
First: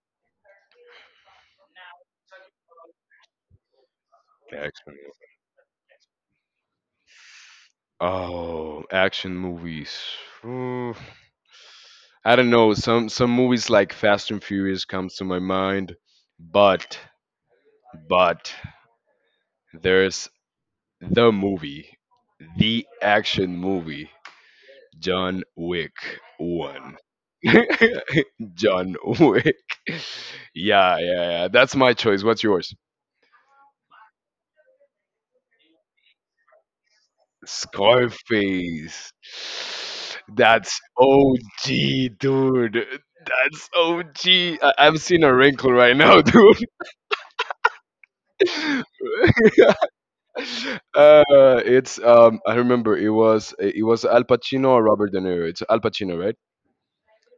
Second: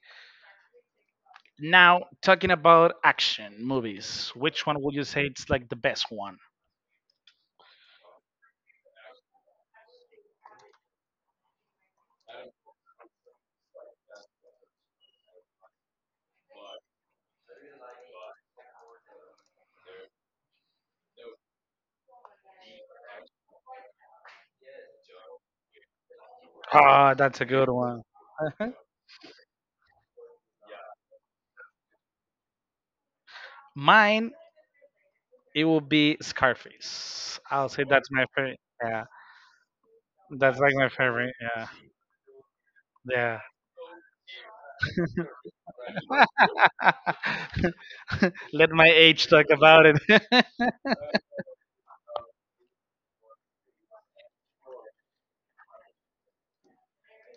S1: Now, talking about action movies,
S2: Yeah,
S1: which one would
S2: X-Men.
S1: you say it's like the best one?
S2: Oh, action movies. Mm, I don't know. Some movies like Fast and Furious comes to my mind, but but there's the movie, the action movie, John Wick 1.
S1: Ah, that's a good one.
S2: John Wick. Yeah, yeah, yeah. That's my choice. What's yours?
S1: Mine, it will be Scarface. I'll say that's my favorite. Yeah,
S2: Scarface.
S1: that's like
S2: That's
S1: my favorite.
S2: OG, dude.
S1: Yeah,
S2: That's OG. Am seeing a wrinkle right now, dude.
S1: yeah. Let my age talk about it.
S2: uh, it's I remember it was Al Pacino or Robert De Niro. It's Al Pacino, right?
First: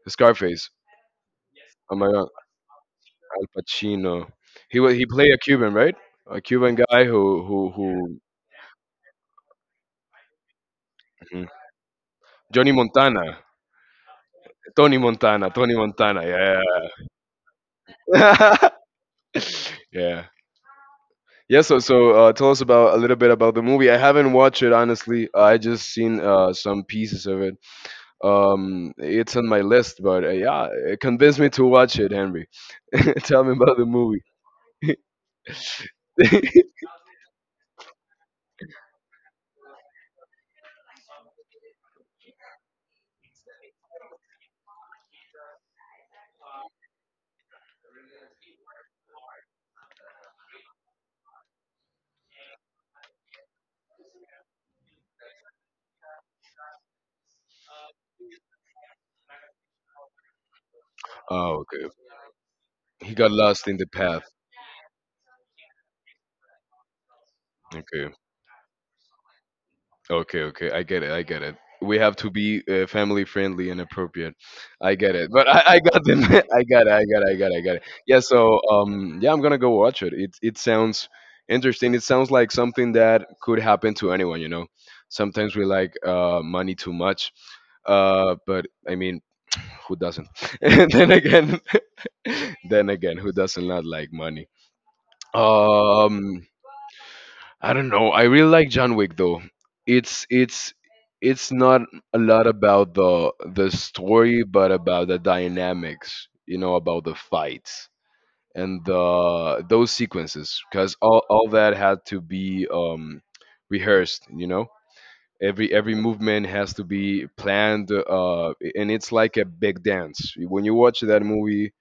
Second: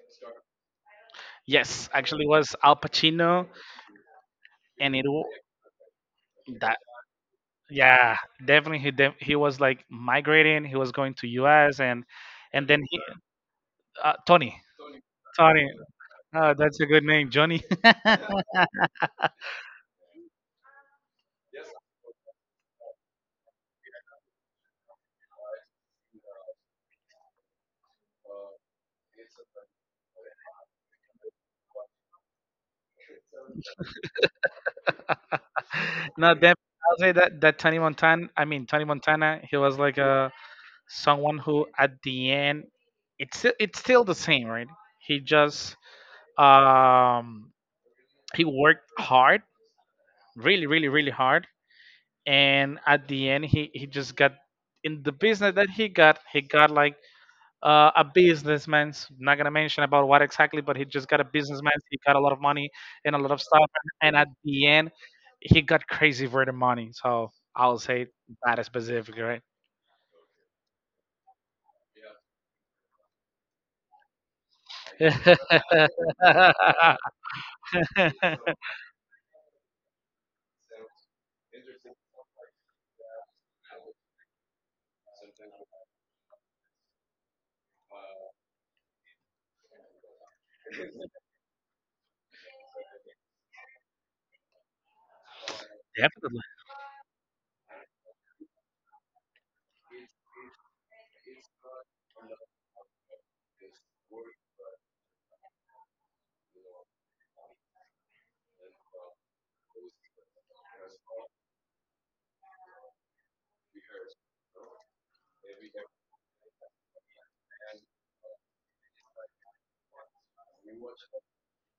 S2: Scarface.
S1: Yes,
S2: Oh my God,
S1: actually, it
S2: Al
S1: was Al Pacino,
S2: Pacino.
S1: and
S2: He played a Cuban, right? A Cuban
S1: that,
S2: guy
S1: yeah,
S2: who.
S1: definitely he was like migrating, he was going to
S2: Mhm.
S1: us, and
S2: Johnny
S1: then he,
S2: Montana,
S1: uh, tony
S2: Tony Montana,
S1: tony
S2: Tony Montana.
S1: Oh,
S2: Yeah.
S1: that's a good name, Johnny.
S2: yeah. Yeah. Yeah, so so tell us about a little bit about the movie. I haven't watched it honestly. I just seen some pieces of it. It's on my list, but yeah, it convinced me to watch it. Henry, tell me about the movie.
S1: No, then I'll say that Tony Montana, I mean, Tony Montana, he was like a, someone who at the end, it's still the same, right? He just, um he worked hard, really, really, really hard, and at the end he just got in the business that he got like, a businessman. Not gonna mention about what exactly, but he just got a
S2: oh,
S1: businessman.
S2: okay.
S1: He got a lot of money
S2: He
S1: and a
S2: got
S1: lot of
S2: lost
S1: stuff,
S2: in the
S1: and
S2: path.
S1: at the end, he got crazy for the money. So I'll
S2: Okay.
S1: say that is specific, right?
S2: Okay, okay, I get it. I get it. We have to be family friendly and appropriate. I get it. But I got them. I got it. I got it. I got it. I got it. Yeah. So yeah, I'm gonna go watch it. It sounds interesting. It sounds like something that could happen to anyone. You know, sometimes we like money too much. But I mean, who doesn't? then again, who doesn't not like money? Um,
S1: Definitely,
S2: I don't know. I really like John Wick though. It's it's it's not a lot about the story, but about the dynamics. You know, about the fights and the those sequences, because all that had to be rehearsed. You know, every movement has to be planned. And it's like a big dance. When you watch that movie,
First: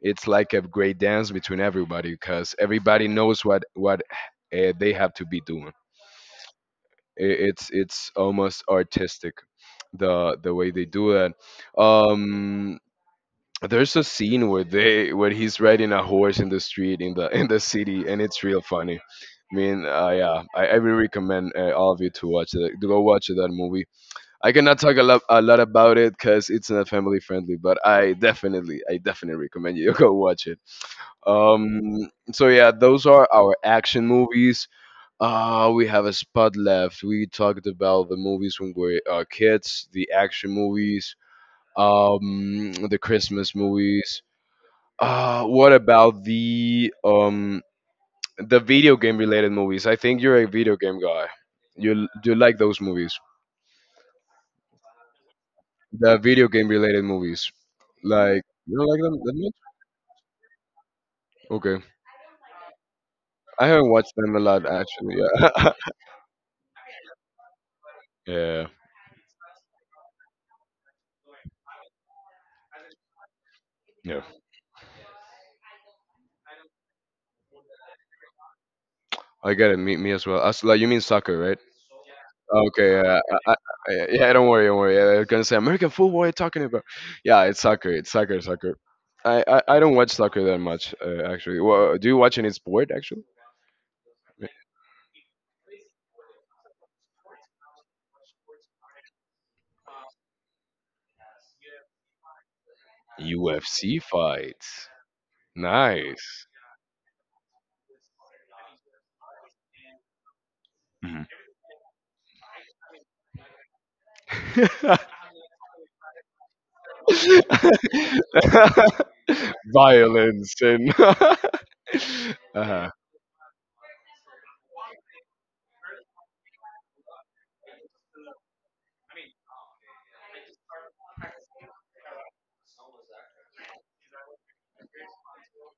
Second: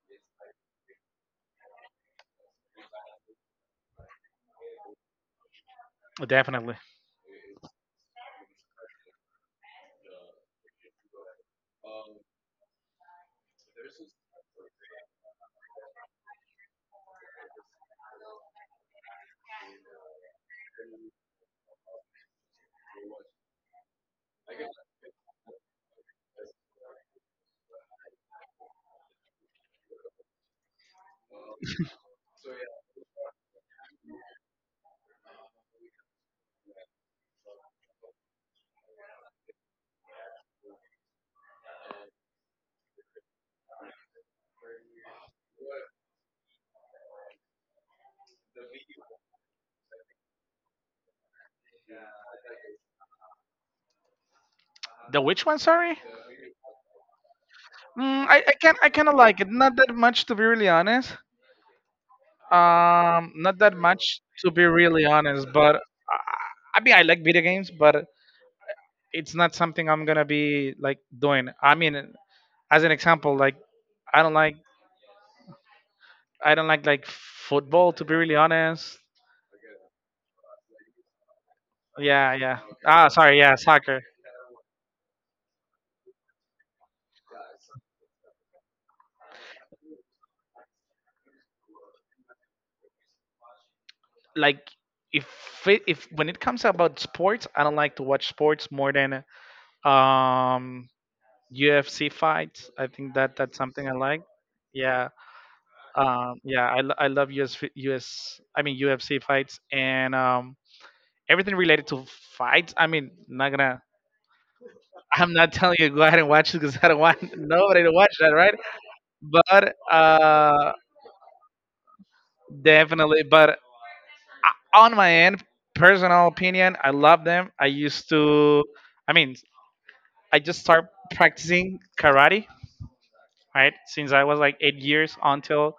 S2: it's like a great dance between everybody, because everybody knows what they have to be doing.
S1: definitely.
S2: I- it's almost artistic the way they do that. um there's a scene where he's riding a horse in the street in the in the city, and it's real funny. I mean, yeah, I really recommend all of you to watch it to go watch that movie. I cannot talk a lot about it because it's not family friendly, but I definitely, I definitely recommend you go watch it. um so yeah, those are our action movies. We have a spot left. We talked about the movies when we were kids, the action movies, the Christmas movies. What about the video game related movies? I think you're a video game guy. You like those movies,
S1: The which one? Sorry,
S2: the video game related movies. Like you don't
S1: I
S2: like
S1: kind of
S2: them that
S1: like it.
S2: much?
S1: Not that much, to be really honest.
S2: Okay,
S1: Not
S2: I
S1: that
S2: haven't watched
S1: much,
S2: them a
S1: to be
S2: lot
S1: really
S2: actually.
S1: honest.
S2: Yeah,
S1: But I, I mean, I like video games, but
S2: yeah,
S1: it's not something I'm gonna be like doing. I mean, as an example, like
S2: yeah.
S1: I don't like I don't like like football, to be really honest.
S2: I get it. Me as well. As like you mean soccer?
S1: Yeah, yeah.
S2: Okay,
S1: Ah,
S2: yeah,
S1: sorry,
S2: I,
S1: yeah,
S2: I,
S1: soccer.
S2: yeah. Don't worry, don't worry. Yeah, I was gonna say American football. What are you talking about? Yeah, it's soccer. It's soccer, soccer. I don't watch soccer that much, actually. Well, do you watch any sport, actually?
S1: Like, if if when it comes about sports, I don't like to watch sports more than um UFC fights. I think that that's something I
S2: UFC
S1: like.
S2: fights.
S1: Yeah.
S2: Nice.
S1: Yeah, I love US, UFC fights, and
S2: Mhm.
S1: everything related to fights. I mean, not gonna I'm not telling you go ahead and watch it because I don't want nobody to watch that, right? But
S2: Violence and uh huh.
S1: definitely. But on my end, personal opinion, I love them. I used to. I mean, I just started practicing karate, right? Since I was like 8 years until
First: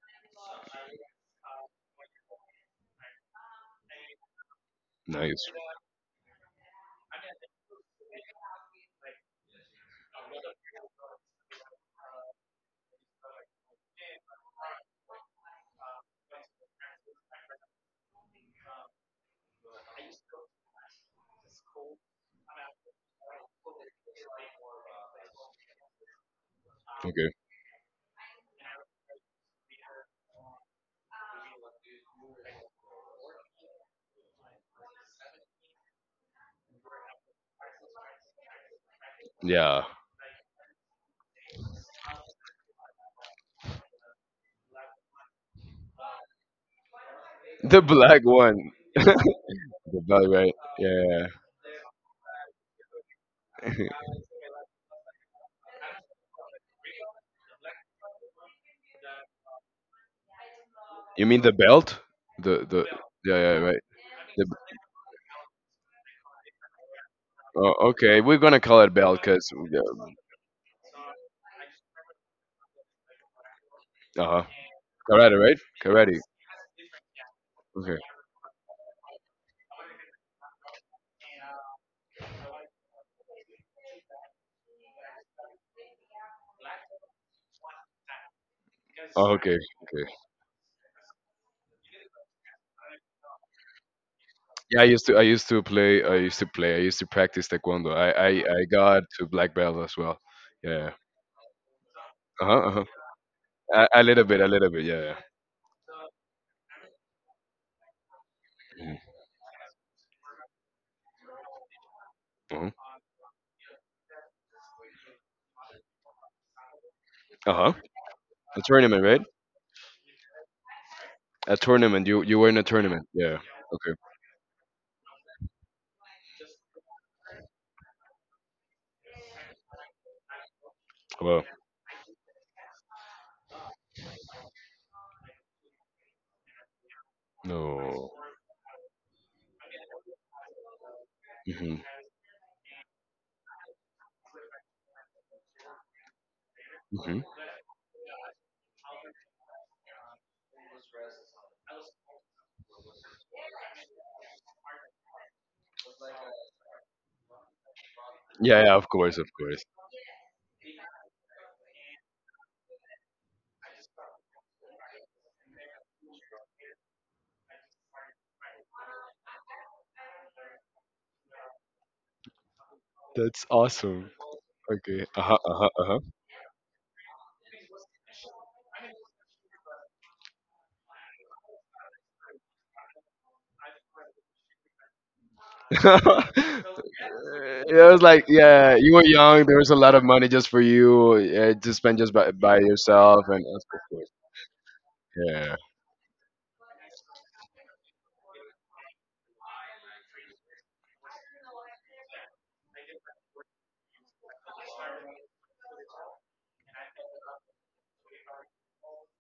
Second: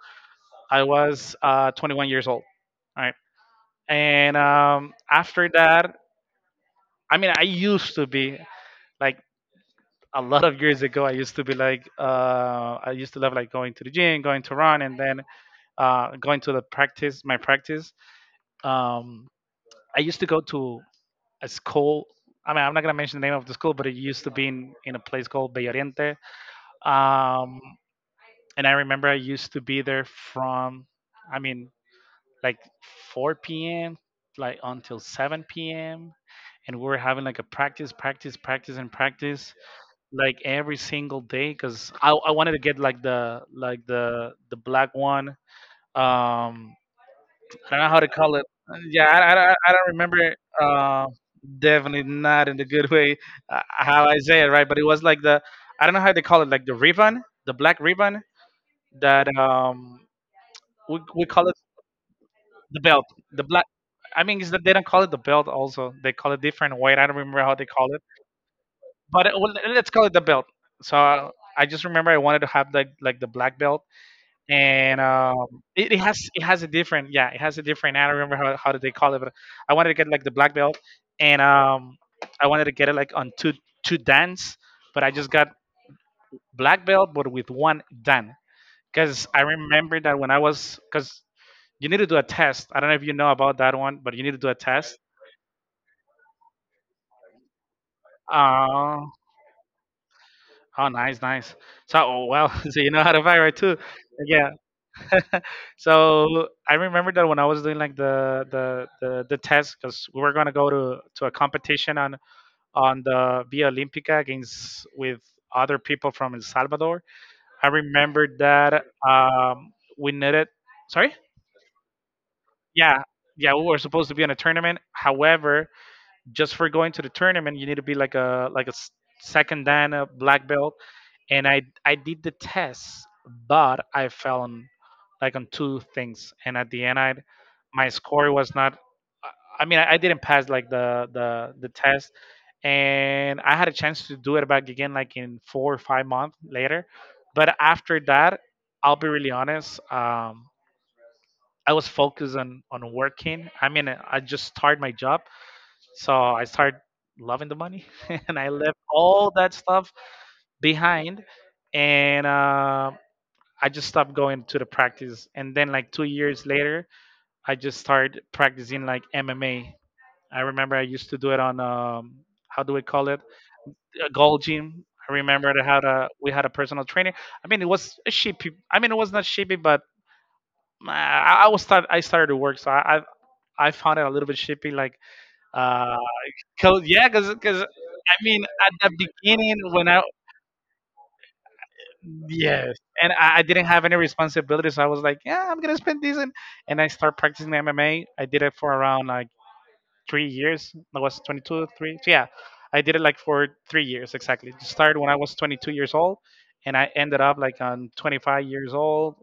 S1: I was 21 years old, right? And
S2: Nice.
S1: after that, I mean, I used to be like a lot of years ago. I used to love like going to the gym, going to run, and then going to the practice, my practice. Um, I used to go to a school. I mean, I'm not gonna mention the name of the school, but it used to be in a place called Bello Oriente.
S2: Okay.
S1: Um, and I remember I used to be there from, I mean, like 4 p.m. like until 7 p.m. And we were having like a practice, practice, practice, and practice
S2: Yeah.
S1: like every single day because I wanted to get like the like the black one, um I don't
S2: The
S1: know how to
S2: black
S1: call it.
S2: one.
S1: Yeah, I don't
S2: The
S1: remember.
S2: value, right? Yeah,
S1: Uh,
S2: yeah, yeah.
S1: definitely not in the good way, how I say it, right? But it was like the, I don't know how they call it, like the ribbon, the black ribbon that, we
S2: You mean
S1: call
S2: the
S1: it
S2: belt?
S1: the
S2: The
S1: belt,
S2: Yeah,
S1: the
S2: yeah,
S1: black.
S2: right.
S1: I mean,
S2: The,
S1: it's that they don't call it the belt. Also, they call it different way. I don't remember how they
S2: oh,
S1: call it,
S2: okay, we're gonna call it belt
S1: but well,
S2: because
S1: let's call it the belt. So I just remember I wanted to have like the black belt,
S2: uh huh.
S1: and
S2: Karate, right?
S1: it, it has
S2: Karate.
S1: it has a different, yeah, it has a different,
S2: Okay.
S1: I don't remember how did they call it, but I wanted to get like the black belt, and I wanted to get it like on two dan's, but I just got black belt but with one dan because
S2: Oh,
S1: I
S2: okay.
S1: remember
S2: Okay.
S1: that when I was, because you need to do a test. I don't know if you know about that one, but you need to do a
S2: Yeah, I
S1: test.
S2: used to. I used to play. I used to play. I used to practice taekwondo. I
S1: uh,
S2: got to black belt as well.
S1: oh,
S2: Yeah.
S1: nice, nice. So, oh,
S2: Uh
S1: well,
S2: huh.
S1: so
S2: Uh-huh. Uh-huh.
S1: you know how to fight, right, too?
S2: A little bit. A
S1: Yeah.
S2: little bit. Yeah.
S1: So I remember that when I was doing like the the
S2: Yeah.
S1: the, the test because we were gonna go to a competition
S2: Mm-hmm.
S1: on the Via Olímpica against with other people from El Salvador.
S2: Uh
S1: I
S2: huh.
S1: remember
S2: A
S1: that,
S2: tournament, right?
S1: we needed. Sorry.
S2: A tournament. You were in a
S1: Yeah.
S2: tournament. Yeah. Yeah.
S1: Yeah, we were
S2: Okay.
S1: supposed to be in a tournament. However, just for going to the tournament, you need to be like a second dan, a black belt, and
S2: Well.
S1: I did the test, but I fell on like on two things, and at the end, I my
S2: No.
S1: score was not. I I mean, I didn't pass like the
S2: Hmm.
S1: test, and I had a chance to do it back again like in 4 or 5 months later.
S2: Hmm.
S1: But after that, I'll be really honest. I was focused on working. I mean, I just started my job, so I started loving the money, and I
S2: Yeah,
S1: left
S2: yeah, of course,
S1: all
S2: of
S1: that
S2: course.
S1: stuff behind, and I just stopped going to the practice. And then, like 2 years later, I just started practicing like MMA. I remember I used to do it on how do we call it,
S2: That's
S1: a
S2: awesome.
S1: gold gym.
S2: Okay.
S1: I
S2: Uh-huh,
S1: remember I
S2: uh-huh,
S1: had
S2: uh-huh.
S1: a we had a personal trainer. I mean, it was a sheepy. I mean, it was not sheepy, but I started to work, so I found it a little bit shippy, like, uh, cause yeah,
S2: It was
S1: I
S2: like,
S1: mean, at
S2: yeah,
S1: the
S2: you were young.
S1: beginning
S2: There was a
S1: when
S2: lot
S1: I
S2: of money just for you to spend just by
S1: yes, and
S2: yourself,
S1: I
S2: and of
S1: didn't have any
S2: course,
S1: responsibilities, so I was like, yeah,
S2: yeah,
S1: I'm gonna spend this, and I start practicing MMA. I did it for around like 3 years. I was 22, three, so yeah, I did it like for 3 years exactly. It started when I was 22 years old, and I ended up like on 25 years old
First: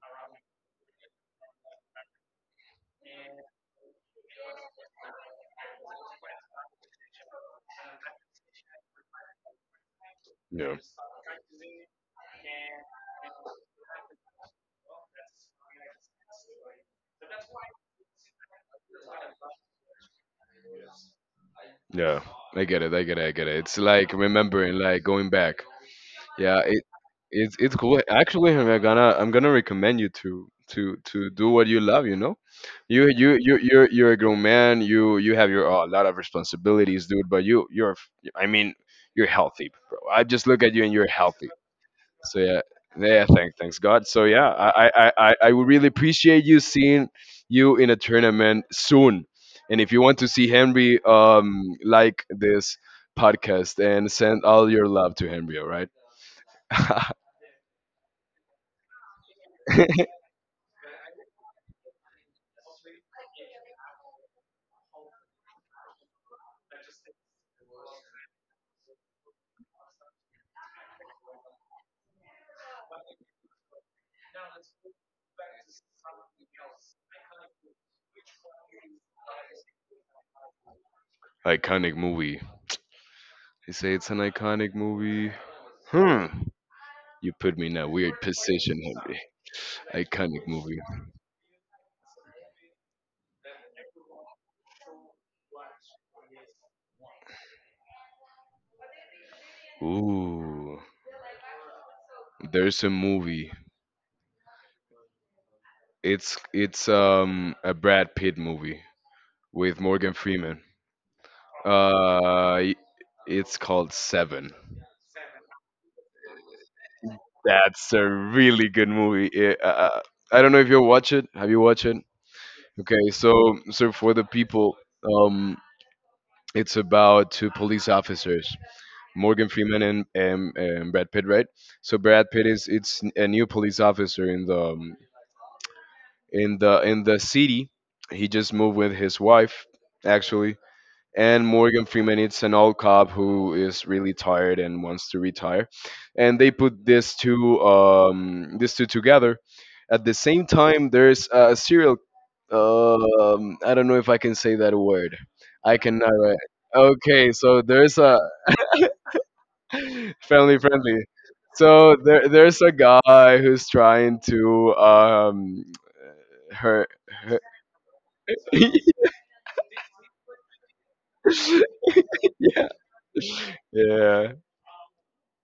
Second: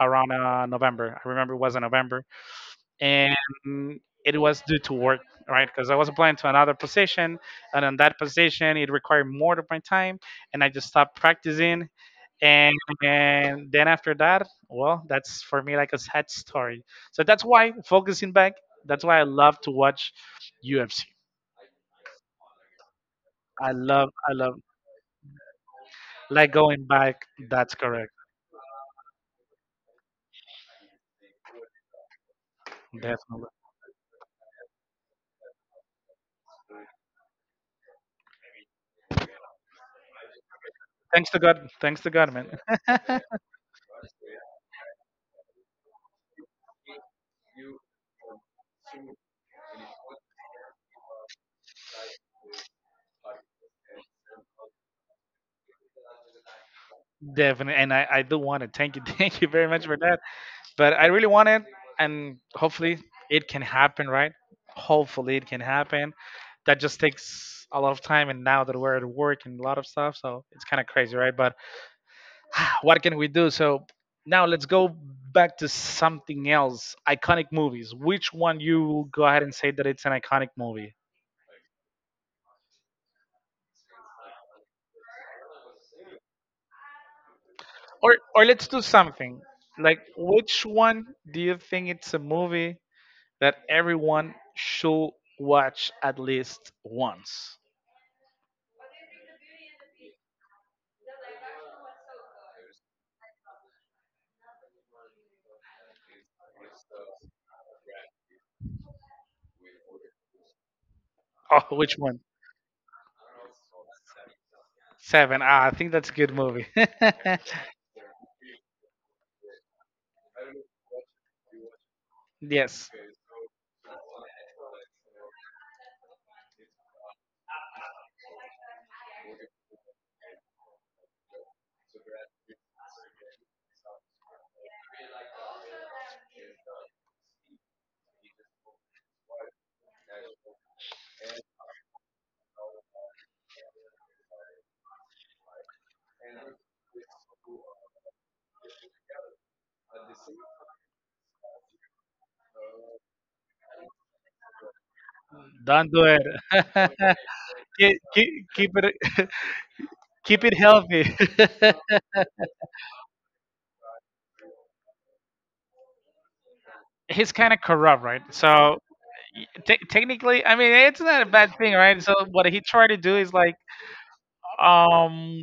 S1: around November. I remember it was in November, and it was due to work, right? Because I was applying to another position, and on that position, it required more of my time, and I
S2: yeah.
S1: just stopped practicing. And, and then after that, well, that's for me like a sad story. So that's why focusing back. That's why I love to watch UFC.
S2: Yeah, I get it. I get it. I get it.
S1: I
S2: It's
S1: love,
S2: like
S1: I love
S2: remembering, like going back.
S1: like
S2: Yeah,
S1: going
S2: it
S1: back.
S2: it's
S1: That's
S2: it's cool.
S1: correct,
S2: Actually, Henry, I'm gonna recommend you to to do what you love. you you
S1: definitely.
S2: you you're you're a grown man. You have your a lot of responsibilities, dude. But you're I mean you're healthy, bro. I just look at you and you're
S1: Thanks to
S2: healthy.
S1: God. Thanks to God,
S2: So
S1: man.
S2: yeah, yeah. Thanks, thanks God. So yeah, I would really appreciate you seeing you in a tournament soon. And if you want to see Henry, like this podcast and send all your love to Henry. All right.
S1: Definitely. And I do want to thank you. Thank you very much for that. But I really wanted, and hopefully it can happen, right? Hopefully it can happen. That just takes a lot of time, and now that we're at work and a lot of stuff, so it's kind of crazy, right? But what can we do? So now let's go back to something else. Iconic movies, which one you will go ahead and say that it's an iconic movie?
S2: Iconic movie. They say it's an iconic movie. Hmm. You put me in a
S1: or
S2: weird
S1: or let's do
S2: position, Henry.
S1: something like,
S2: Iconic
S1: which
S2: movie.
S1: one do you think it's a movie that everyone should watch at least once?
S2: Ooh, there's a movie. It's a Brad Pitt movie with Morgan Freeman.
S1: Oh, which one?
S2: Uh, y- it's called Seven.
S1: Seven. Ah, I think that's a good movie.
S2: That's a really good movie. It, I don't know if you'll watch it. Have you watched it?
S1: Yes.
S2: Okay, so so for the people, um, it's about two police officers, Morgan Freeman and, and Brad Pitt, right? So Brad Pitt is it's a new police officer in the in the city. He just moved with his wife, actually, and Morgan Freeman it's an old cop who is really tired and wants to retire and they put these two together at the same time there's a serial I don't know if I can say that word I
S1: Don't do
S2: cannot.
S1: it.
S2: Okay so there's
S1: Keep,
S2: a
S1: keep, keep it. Keep it
S2: family friendly
S1: healthy.
S2: so there's a guy who's trying to her,
S1: He's
S2: her
S1: kind of corrupt, right? So technically, I mean, it's not a bad thing, right? So what he
S2: yeah
S1: tried to do is like,
S2: yeah
S1: um,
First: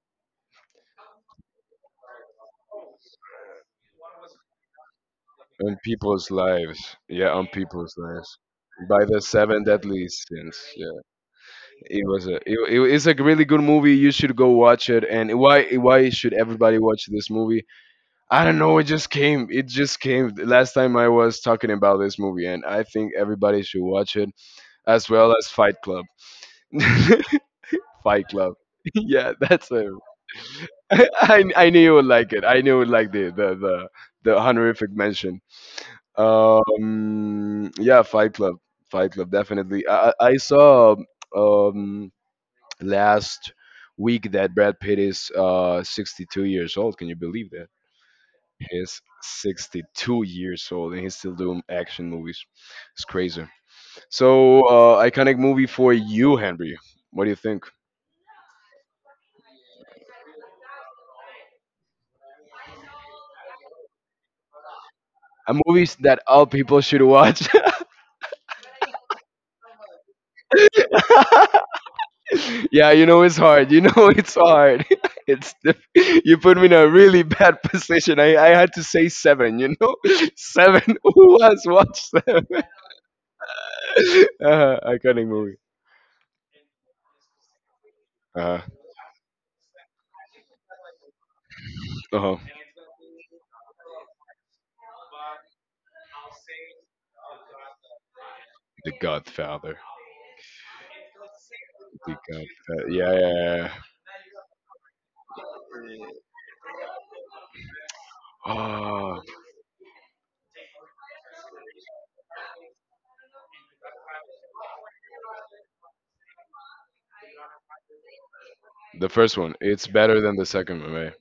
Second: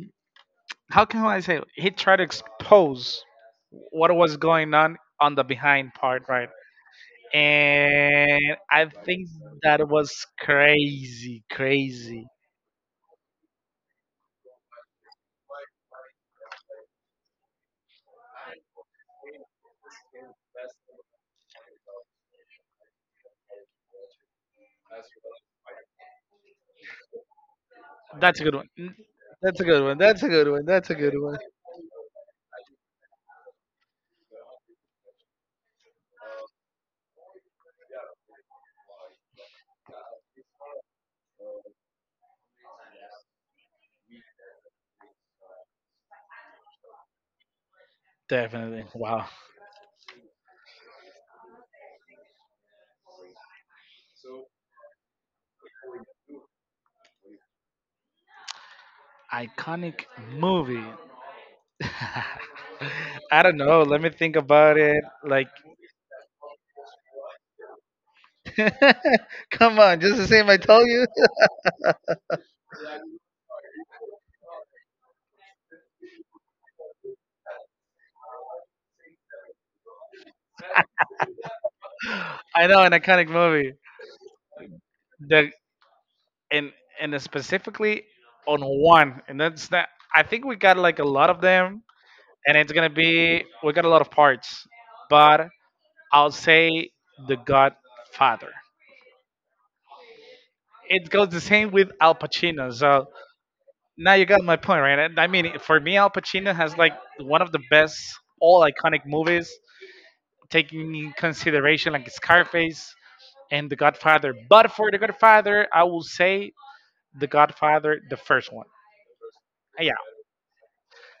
S1: how can I say it? He tried to expose what was going on the
S2: on
S1: behind part,
S2: people's
S1: right?
S2: lives. Yeah, on people's lives.
S1: And I
S2: By the
S1: think
S2: seven
S1: that
S2: deadly
S1: was
S2: sins. Yeah,
S1: crazy,
S2: it
S1: crazy.
S2: was a it's a really good movie. You should go watch it. And why should everybody watch this movie? I don't know. It just came. It just came the last time I was talking about this movie, and I think everybody should watch it as well as Fight Club. Fight
S1: That's a good
S2: Club.
S1: one. That's
S2: Yeah, that's it.
S1: a good one.
S2: I knew you would like it. I knew you would like the the, honorific mention. Yeah, Fight Club, Fight Club, definitely. I saw um last week that Brad Pitt is 62 years old. Can you believe that?
S1: Definitely.
S2: He's
S1: Wow.
S2: 62 years old and he's still doing action movies. It's crazy. So, iconic movie for you, Henry. What do you think?
S1: Iconic movie. I don't know. Let me think about it. Like,
S2: A movies that all people should watch.
S1: come on, just the same I told you.
S2: Yeah, you know it's hard. You know it's hard. It's diff- you put me in a really bad position. I had to say seven. You know, seven. Who has watched seven?
S1: I know an iconic movie.
S2: Iconic
S1: The
S2: movie.
S1: and and specifically
S2: Uh,
S1: on one, and that's that. I think we got like a lot of them,
S2: oh,
S1: and it's gonna be we got a lot of parts. But I'll say the Godfather.
S2: The Godfather.
S1: It goes the same with Al
S2: The
S1: Pacino.
S2: Godfather.
S1: So
S2: Yeah, yeah,
S1: now you got my point, right? I mean, for me, Al Pacino has like one of the best, all iconic
S2: yeah.
S1: movies, taking in consideration like Scarface and The Godfather. But for The Godfather, I will say The
S2: Oh,
S1: Godfather, the first one.
S2: the first one, it's
S1: Yeah,
S2: better than the second one, right?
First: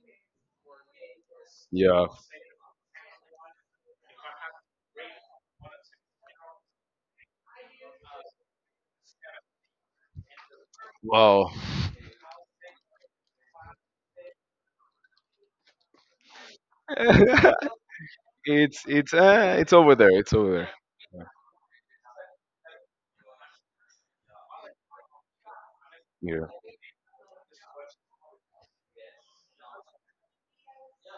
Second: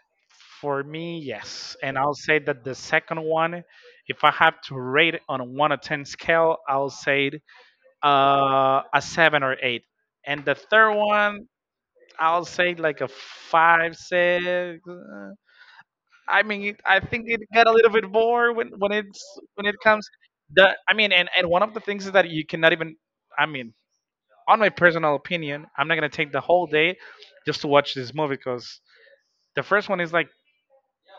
S1: for me, yes. And
S2: Yeah.
S1: I'll say that the second one, if I have to rate it on a 1 to 10 scale, I'll say it, a 7 or 8. And the third one,
S2: Wow.
S1: I'll say like a 5, 6. I mean, I think it got a little bit more when it's when
S2: It's
S1: it
S2: over
S1: comes.
S2: there. It's over there.
S1: The I mean, and one of the things is that you cannot even. I mean, on my personal opinion, I'm not gonna take the
S2: Yeah.
S1: whole day just to watch this movie because the first one is like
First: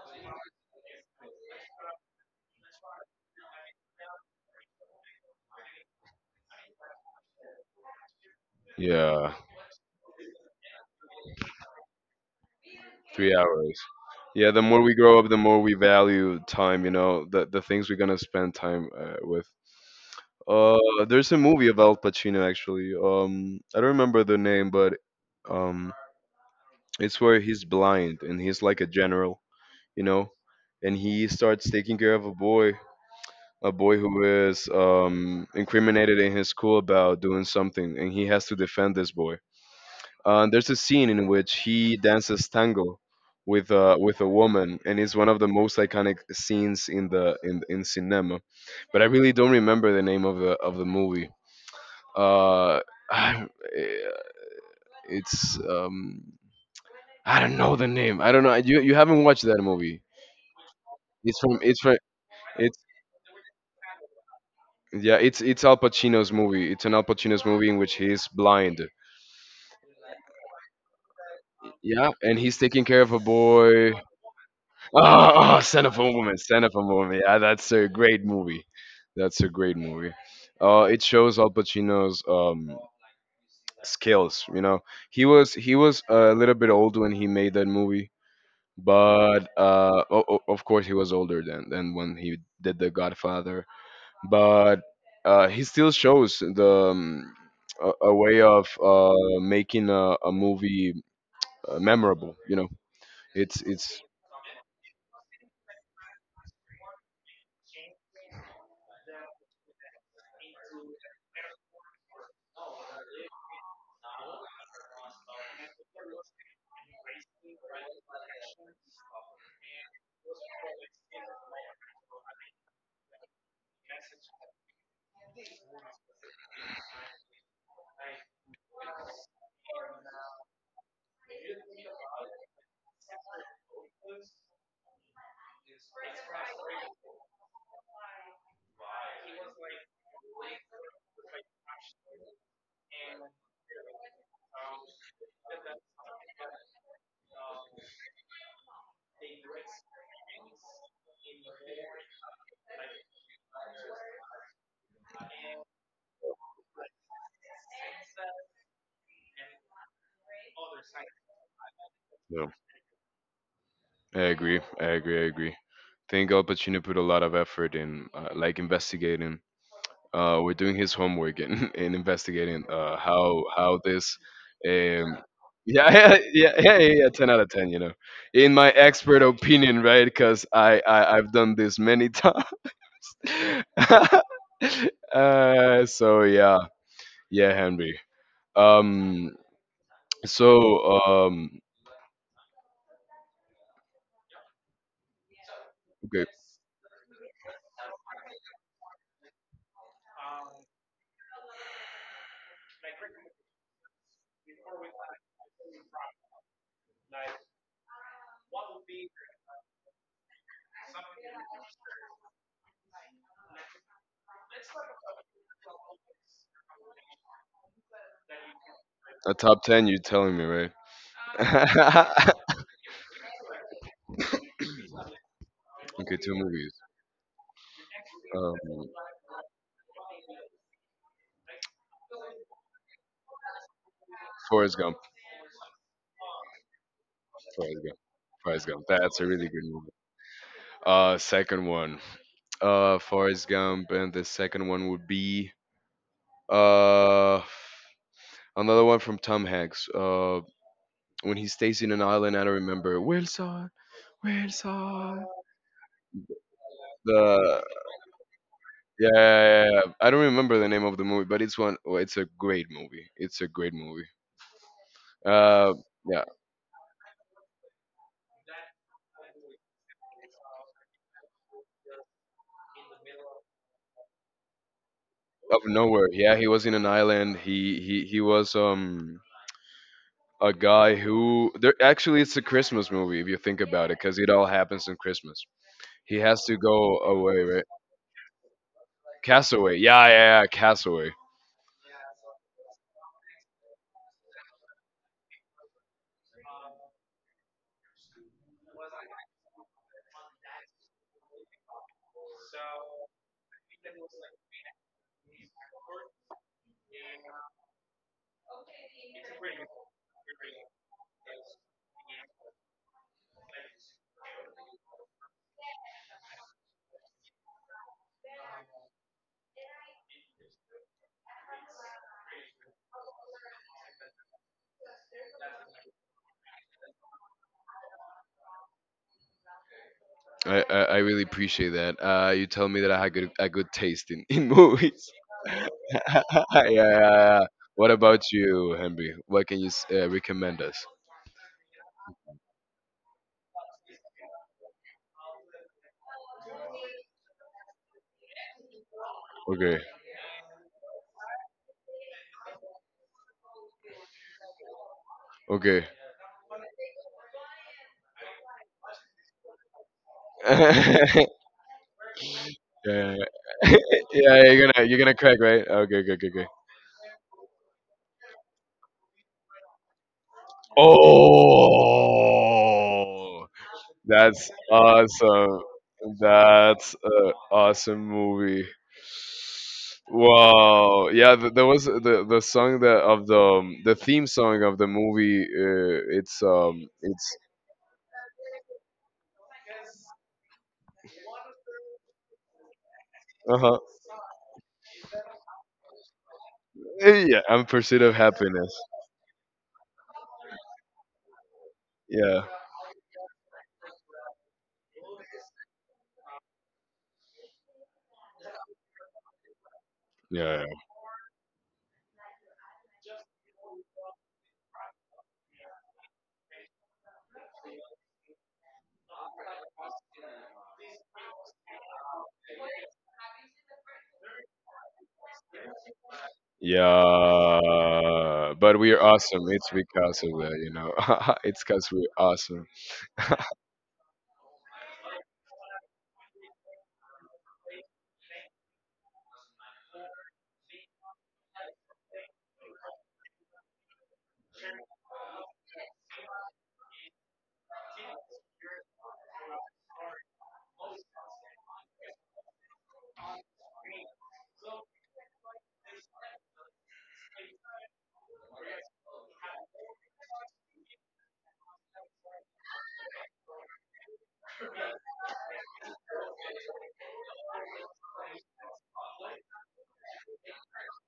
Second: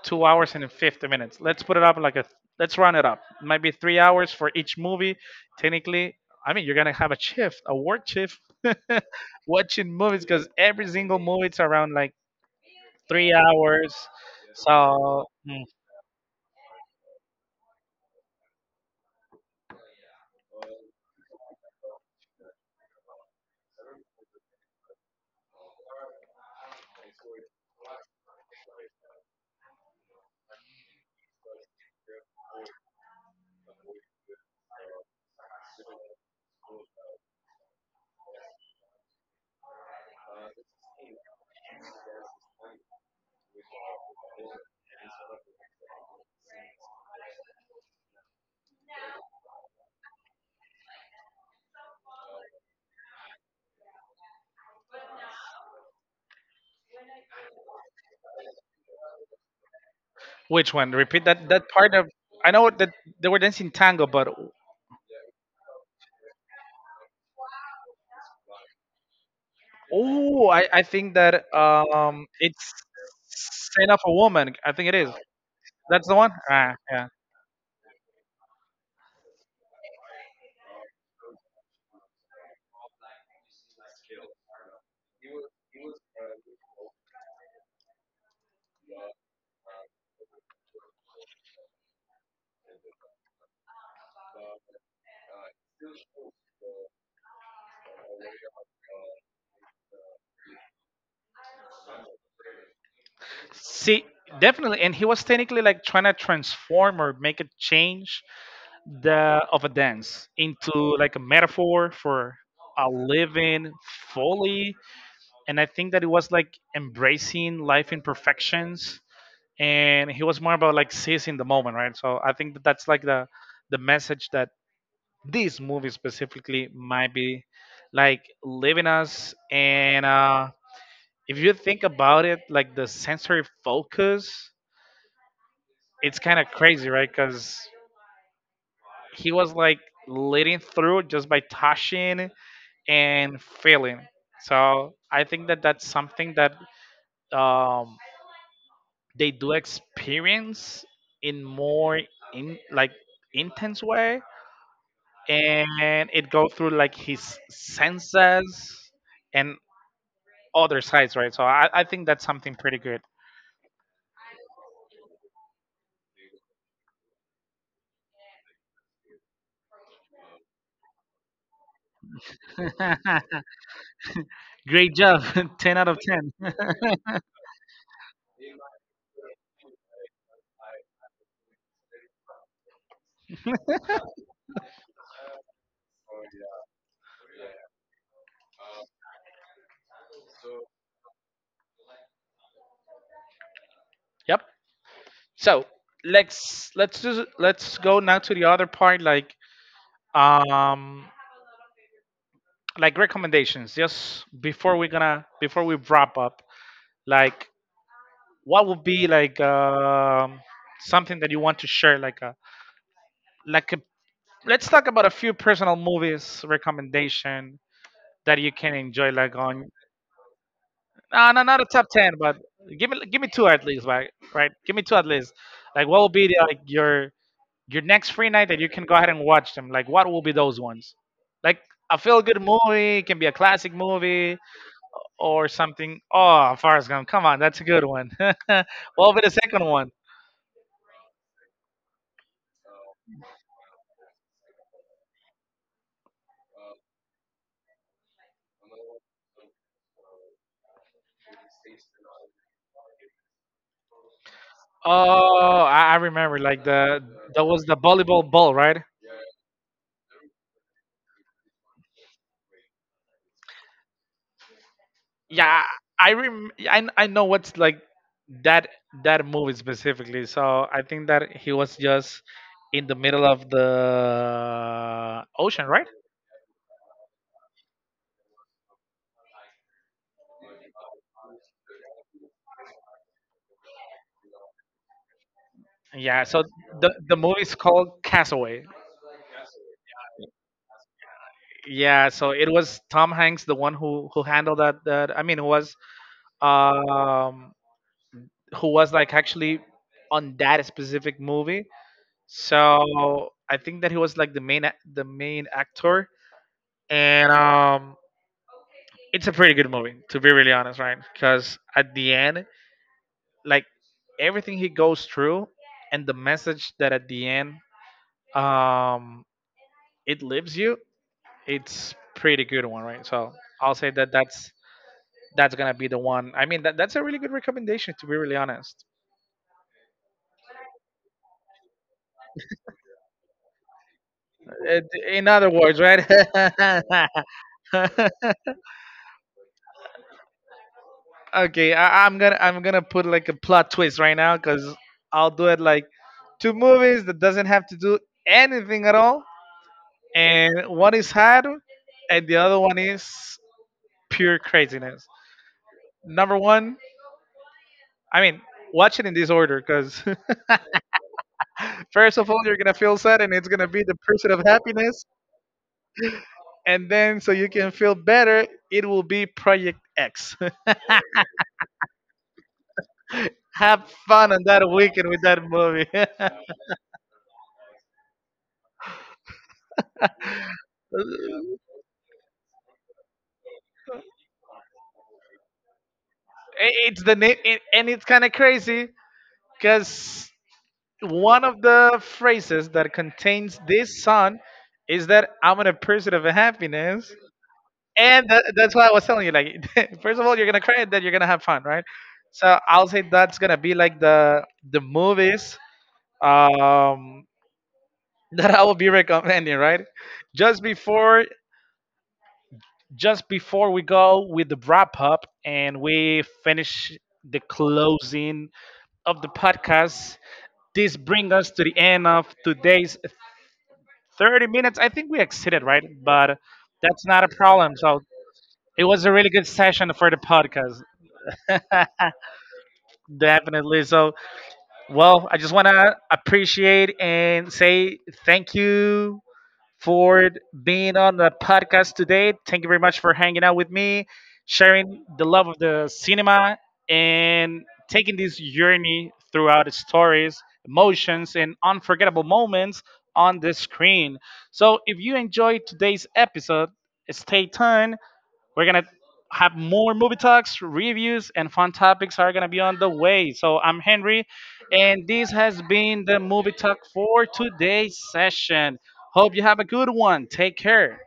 S1: 2 hours and 50 minutes. Let's put it up like a. Let's round it up. It might be 3 hours for each movie. Technically, I mean, you're gonna have a shift, a work shift,
S2: Yeah.
S1: watching movies because every single movie it's around like three
S2: 3 hours.
S1: hours.
S2: Yeah. The more we grow
S1: So.
S2: up, the more we value time. You know, the things we're gonna spend time with. Uh, there's a movie of Al Pacino actually. I don't remember the name, but um, it's where he's blind and he's like a general. You know, and he starts taking care of a boy who is incriminated in his school about doing something, and he has to defend this boy. There's a scene in which he dances tango with a woman, and it's one of the most iconic scenes in the in cinema. But I really don't remember the name of the movie. Uh, I, eh, it's I don't know the name. I don't know. You haven't watched that movie.
S1: Which one? Repeat
S2: It's
S1: that
S2: from
S1: that
S2: it's
S1: part
S2: from
S1: of. I know that they were dancing tango, but
S2: yeah, it's Al Pacino's movie. It's an Al Pacino's movie in which he's blind.
S1: oh, I think that
S2: Yeah, and he's
S1: it's
S2: taking care of a
S1: sign
S2: boy.
S1: of a Woman. I think it is.
S2: Oh, oh Son of
S1: That's
S2: a
S1: the one.
S2: Woman, Son
S1: Ah,
S2: of a
S1: yeah.
S2: Woman. Yeah, that's a great movie. That's a great movie. It shows Al Pacino's skills. You know, he was a little bit old when he made that movie, but of course he was older than when he did The Godfather but he still shows the a way of making a movie memorable. You know, it's it's.
S1: See, definitely, and he was technically like trying to transform or make a change the of a dance into like a metaphor for a living fully, and I think that it was like embracing life imperfections, and he was more about like seizing the moment, right? So I think that that's like the message that this movie specifically might be like leaving us. And if you think about it, like the sensory focus, it's kind of crazy, right? Because he was like leading through just by touching and feeling. So I think that that's something that um, they do experience in more in like intense way, and it goes through like his senses and other sides, right? So I think that's
S2: You know,
S1: something pretty good.
S2: I agree. I agree. I agree. Think Al Pacino put a lot of effort in, like investigating. We're doing his homework and, and investigating how this.
S1: Great
S2: Um,
S1: job, ten out
S2: yeah,
S1: of ten.
S2: ten out of ten. You know, in my expert opinion, right? Because I've done this many times. So yeah, yeah, Henry. Um, so um,
S1: Yep. So
S2: okay,
S1: let's go now to the other part, um like recommendations. Just before we're gonna before we wrap up, like what would be like something that you want to share, like a like a let's talk about a few personal movies recommendation that you can enjoy
S2: a
S1: like
S2: top
S1: on
S2: ten. You're telling me, right?
S1: no, not a top 10,
S2: Okay,
S1: but give me two at least, right, right, give me two at least. Like what will be
S2: two
S1: the, like
S2: movies.
S1: your your next free night
S2: Um,
S1: that you can go ahead and watch them. Like what will be those ones? Like a feel good movie, it can be a classic movie
S2: Forrest Gump.
S1: or something. Oh, Forrest Gump, come on, that's a
S2: Forrest
S1: good
S2: Gump.
S1: one.
S2: Forrest
S1: What
S2: Gump.
S1: will
S2: That's
S1: be
S2: a
S1: the
S2: really good
S1: second
S2: movie.
S1: one?
S2: Second one. Forrest Gump, and the second one would be uh, another one from Tom Hanks. When he stays in an island. I don't remember Wilson, Wilson.
S1: Oh, I remember like the that
S2: The
S1: was the volleyball ball, right?
S2: yeah, yeah, yeah, yeah. I don't remember the name of the movie, but it's one. Oh, it's a great movie. It's a great movie.
S1: Yeah,
S2: Uh,
S1: i
S2: yeah,
S1: rem- I, I know what's like that that movie specifically. So I think that he was just in the middle of the
S2: out
S1: ocean,
S2: of
S1: right?
S2: nowhere. Yeah, he was in an island. He was a guy who there actually it's a Christmas movie if you think about it, because it all happens on Christmas. He
S1: Yeah,
S2: has
S1: so
S2: to
S1: the
S2: go
S1: the
S2: away,
S1: movie is
S2: right?
S1: called Castaway.
S2: Castaway. Yeah, yeah, yeah. Castaway.
S1: Yeah, so it was Tom Hanks, the one who handled that, I mean, um who was like actually on that specific movie. So I think that he was like the main actor. And it's a pretty good movie to be really honest, right? Because at the end, like, everything he goes through, and the message that at the end, um it leaves you. It's pretty good one, right? So I'll say that that's gonna be the one. I mean, that, that's a really good recommendation, to be really honest.
S2: I really appreciate that. You tell me that I had good a good taste in
S1: Uh,
S2: movies.
S1: in other words, right?
S2: Yeah, yeah, yeah. What about you, Henry? What can you recommend us?
S1: Okay, I'm gonna put like a plot twist right now because I'll do it like two movies that doesn't have to do anything at all,
S2: Okay,
S1: and one is had, and the other one is pure craziness.
S2: okay.
S1: Number one, I mean, watch it in this order because
S2: Yeah,
S1: first of all, you're gonna feel
S2: yeah,
S1: sad, and it's gonna
S2: yeah.
S1: be the pursuit
S2: Yeah,
S1: of
S2: you're gonna you're
S1: happiness,
S2: gonna crack, right? Okay, okay, okay, okay.
S1: and then so you can feel better, it will be Project X.
S2: Oh.
S1: Have fun on
S2: That's
S1: that weekend with that
S2: awesome.
S1: movie.
S2: That's an awesome movie. Wow. Yeah, there was the song that of the theme song of the movie.
S1: It's the name,
S2: It's
S1: and it's kind of crazy because one of the phrases that
S2: uh
S1: contains
S2: huh.
S1: this song is that I'm in a pursuit of happiness.
S2: Yeah, I'm pursuit of
S1: And that's
S2: happiness.
S1: why I was telling you, like, first of all, you're gonna cry, and then you're gonna have fun, right?
S2: Yeah,
S1: So I'll say that's gonna be like the movies um, that I will be recommending, right? Just
S2: yeah,
S1: before, just before we go with the wrap up and we finish the closing of the podcast, this brings us to the end of today's 30 minutes. I think we exceeded, right? But that's not a problem. So
S2: yeah. But
S1: it
S2: we are
S1: was a really
S2: awesome.
S1: good
S2: It's
S1: session for the
S2: because of that, you
S1: podcast.
S2: know. It's because we're awesome.
S1: Definitely. So, well, I just want to appreciate and say thank you for being on the podcast today. Thank you very much for hanging out with me, sharing the love of the cinema, and taking this journey throughout its stories, emotions, and unforgettable moments on the screen. So, if you enjoyed today's episode, stay tuned. We're gonna have more movie talks, reviews, and fun topics are gonna be on the way. So I'm Henry, and this has been the movie talk for today's session. Hope you have a good one. Take care.